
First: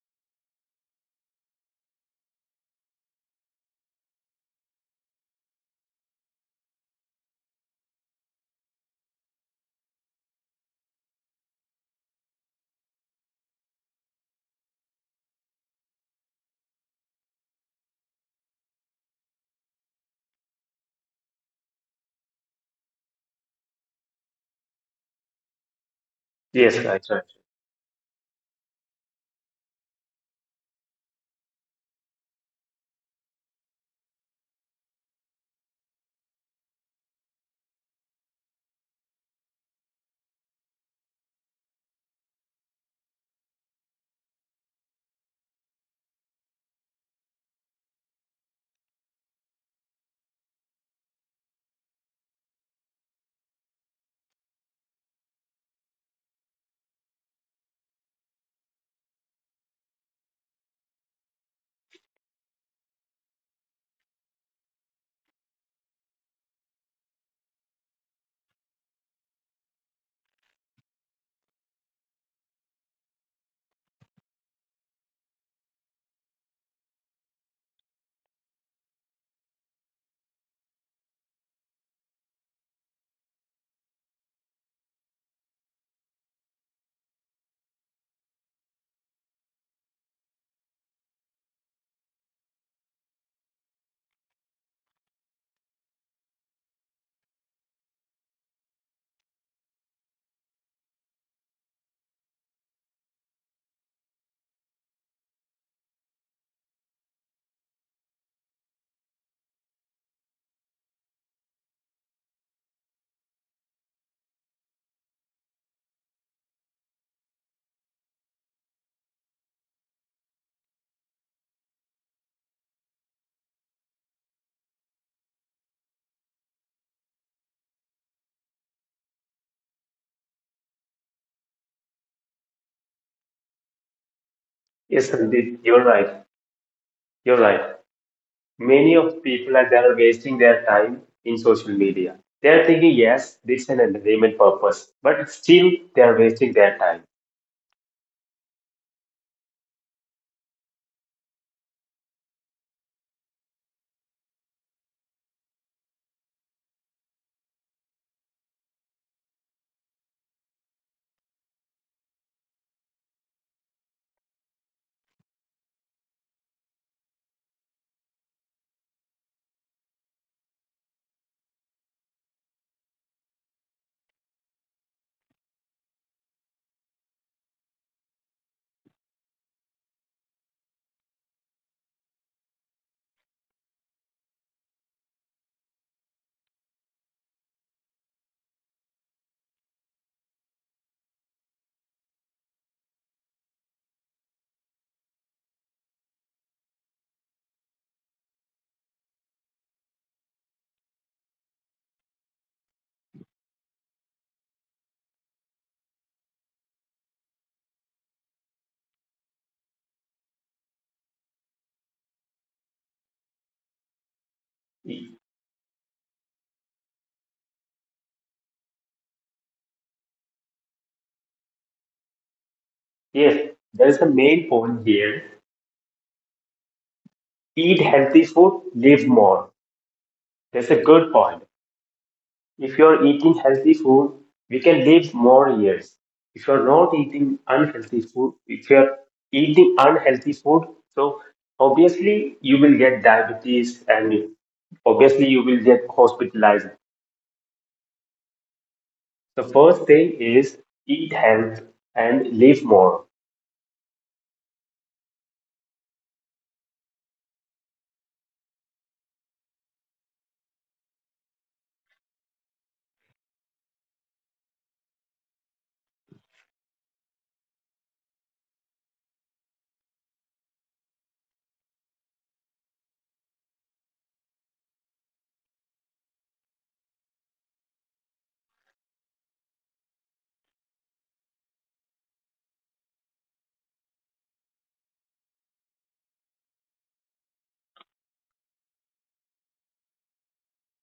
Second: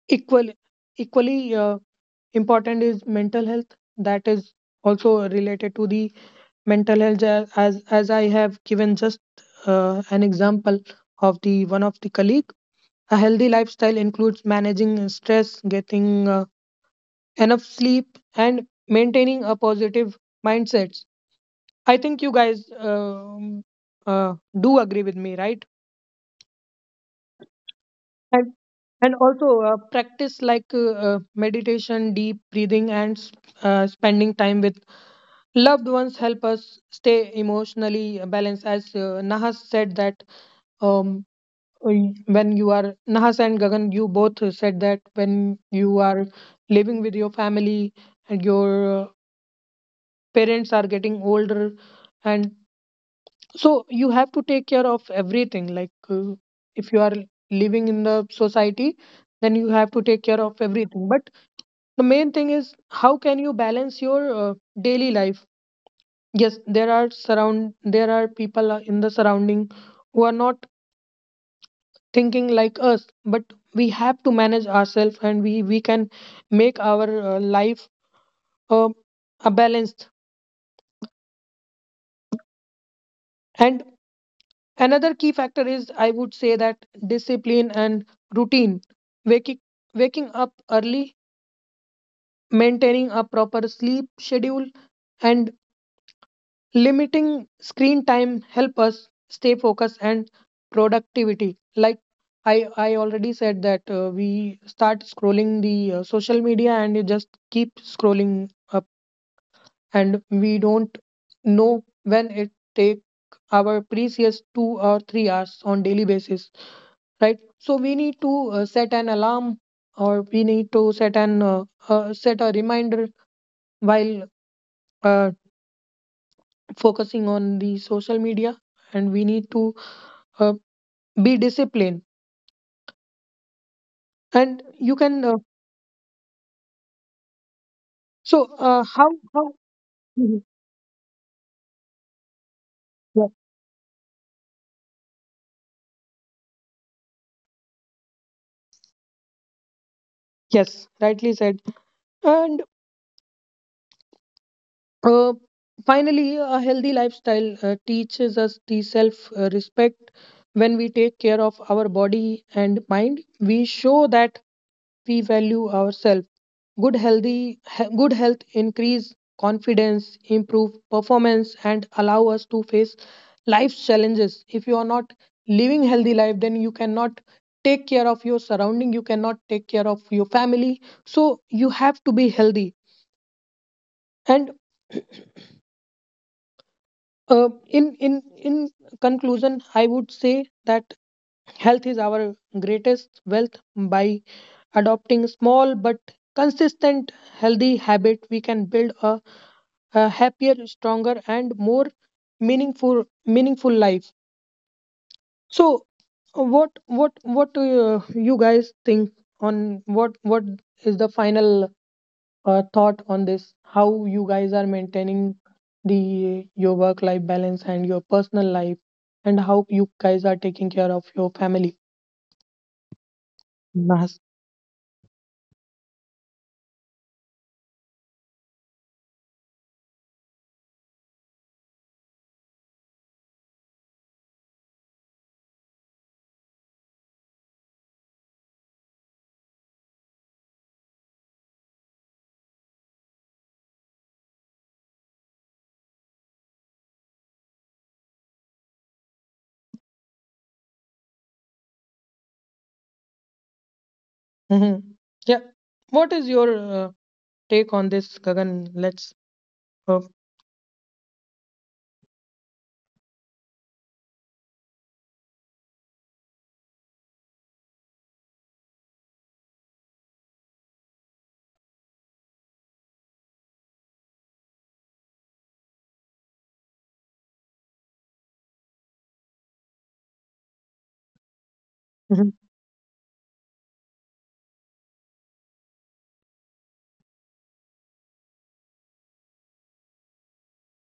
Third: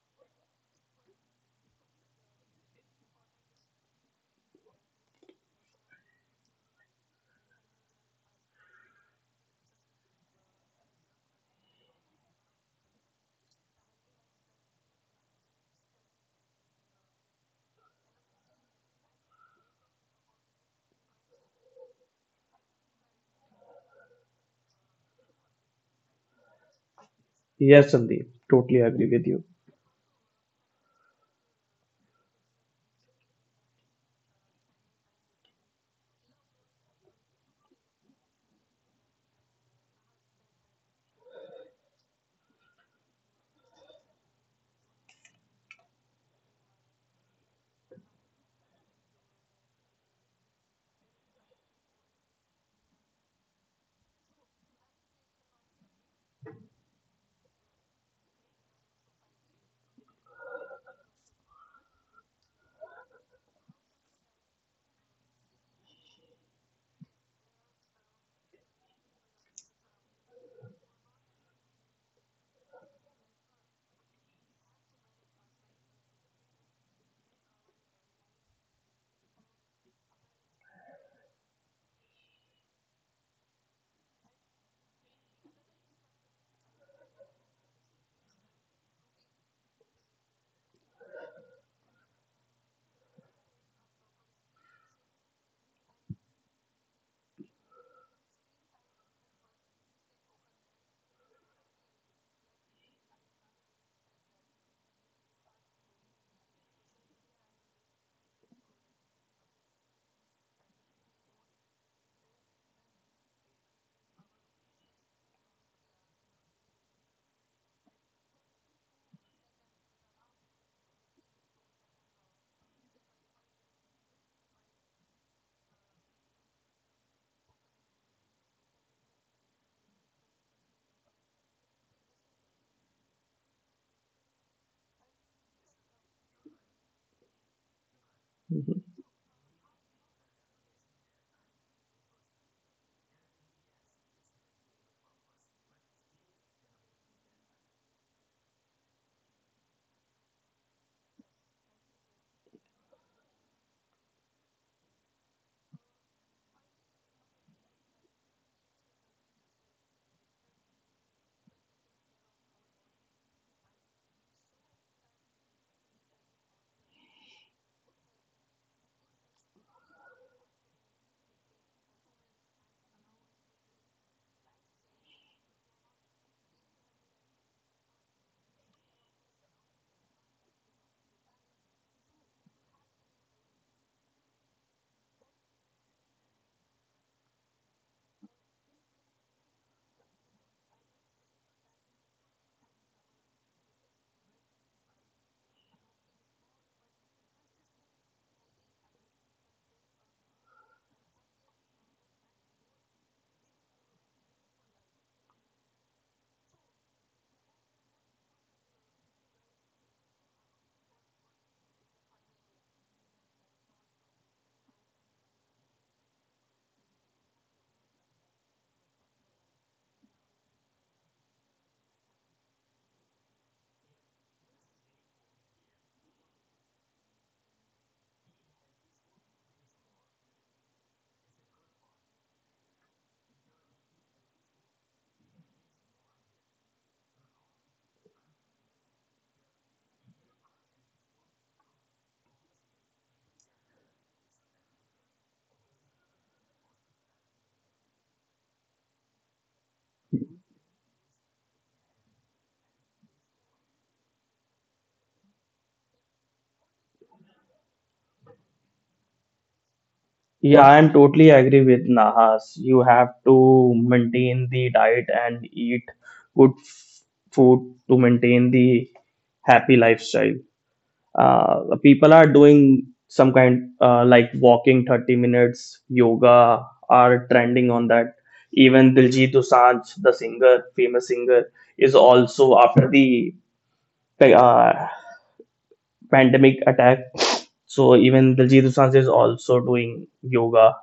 equal equally important is mental health. That is also related to the mental health, as as I have given just an example of the one of the colleague. A healthy lifestyle includes managing stress, getting uh, enough sleep, and maintaining a positive mindset. I think you guys um, uh, do agree with me, right?
Yes, right, right.
Yes, Sandeep,
And
totally agree with you.
also practice like meditation, deep breathing, and spending time with loved ones help us stay emotionally balanced. As Nahas said that, um, when you are Nahas and Gagan, you both said that when you are living with your family and your parents are getting older, and so you have to take care of everything. Like, if you are living in the society, then you have to take care of everything. But the main thing is, how can you balance your daily life? Yes, there are surround there are people in the surrounding who are not thinking like us, but we have to manage ourselves and we can make our life uh, a balanced. And another key factor is, I would say, that discipline and routine. Waking waking up early, maintaining a proper sleep schedule, and limiting screen time help us stay focused and productivity. Like, I already said that, we start scrolling the social media and you just keep scrolling up, and we don't know when it take our precious 2 or 3 hours on daily basis, right? So we need to set an alarm or we need to set an set a reminder while uh, focusing on the social media, and we need to uh, be disciplined, and you
Yes,
can
Sandeep, you're right. You're right.
Mhm.
Many
how
of people are they are wasting
Mhm.
their time in social media. They are thinking,
Yeah.
yes, this is an entertainment purpose, but still they are wasting their time.
Yes, rightly said. And uh, finally, a healthy lifestyle teaches us the self respect. When we take care of our body and mind, we show that we value ourselves. Good health increase confidence, improve performance, and allow us to face life's challenges. If you are not living healthy life, then you cannot take care of your surrounding, you cannot take care of your family. So you have to be healthy. And in conclusion, I would say that health is our greatest wealth. By adopting small but consistent healthy habit, we can build a happier, stronger, and more meaningful life. So, what you guys think on? What is the final thought on this? How you guys are maintaining the your work life balance and your personal life, and how you guys are taking care of your family?
Yes, there is a main point here. Eat healthy food, live more. That's a good point. If you're eating healthy food, we can live more years. If you're not eating unhealthy food, if you're eating unhealthy food, so obviously you will get diabetes and obviously you will get hospitalized. The first thing is eat health and live more.
Hmm. Yeah. What is your take on this, Gagan? Let's. Uh,
Yeah, I'm totally agree with Nahas. You have to maintain the diet and eat good f- food to maintain the happy lifestyle. People are doing some kind like walking 30 minutes, yoga are trending on that. Even Diljit Dosanjh, the singer, famous singer, is
mhm.
also after the uh, pandemic attack. So even Diljit Dosanjh is also doing yoga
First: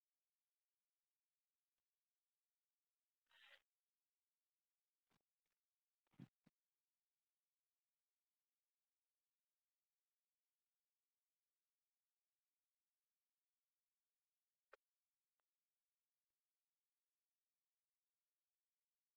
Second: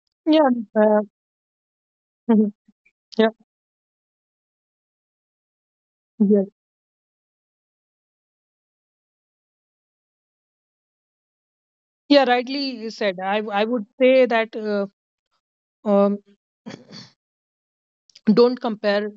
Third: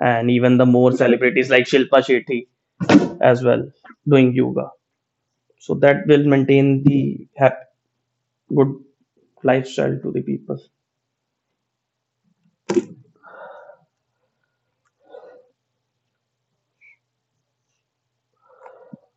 and
Yeah.
even the more
Uh,
celebrities like Shilpa Shetty
mhm. Yeah.
as well doing yoga. So that will
Yeah.
maintain the good lifestyle to the people.
Yeah. Rightly said. I would say that, um, don't compare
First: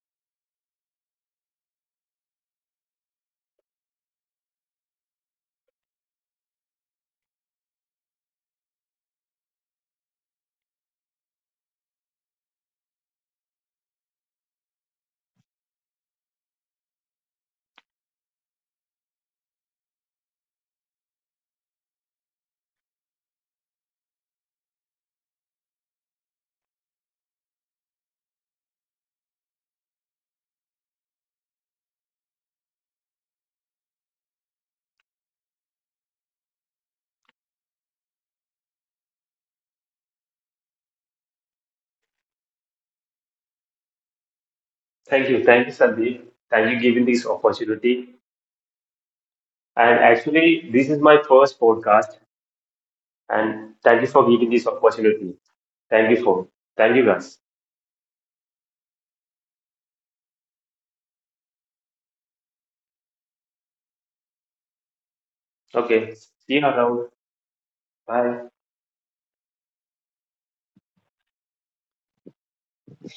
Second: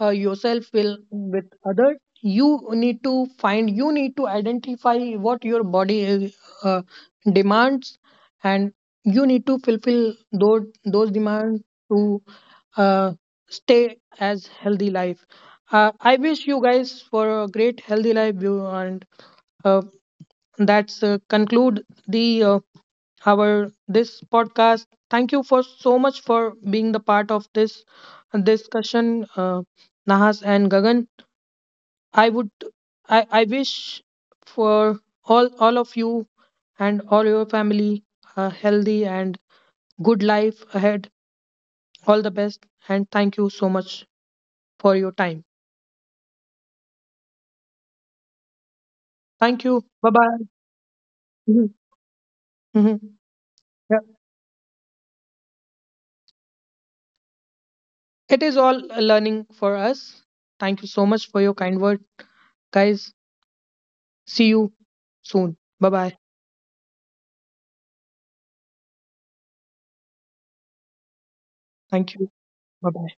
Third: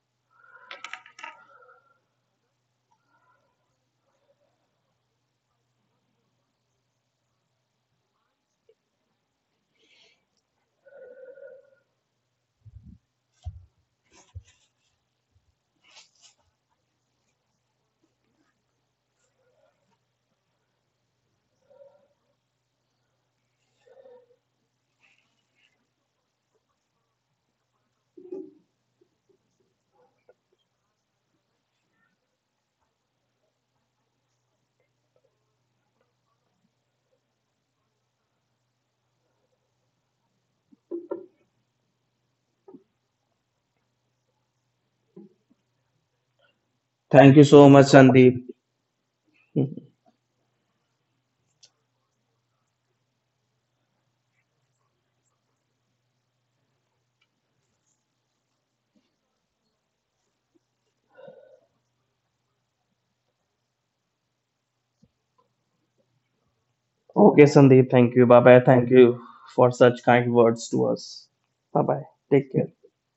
yourself will with others. You need to find, you need to identify what your body is, uh, demands, and you need to fulfill those demands to uh, stay as healthy life. I wish you guys for a great healthy life, you. And uh, that's conclude the our this podcast. Thank you for so much for being the part of this discussion, Nahas and Gagan. I would I wish for all of you and all your family a healthy and good life ahead. All the best, and thank you so much for your
Thank
time.
you. Thank you, Sandeep. Thank you giving this
Thank you so much,
opportunity.
Sandeep.
Thank you.
And
Bye bye.
actually, this is my first
Mhm.
podcast.
Mhm.
And
Yeah.
thank you for giving this opportunity. Thank you for. Thank you guys.
It is all a learning for us. Thank you so much for your kind word, guys. See you soon. Bye
Okay.
bye.
See you around.
Okay, Sandeep. Thank you. Bye
Bye.
bye. Thank you for such kind words to us. Bye bye.
Thank you.
Take care.
Bye bye.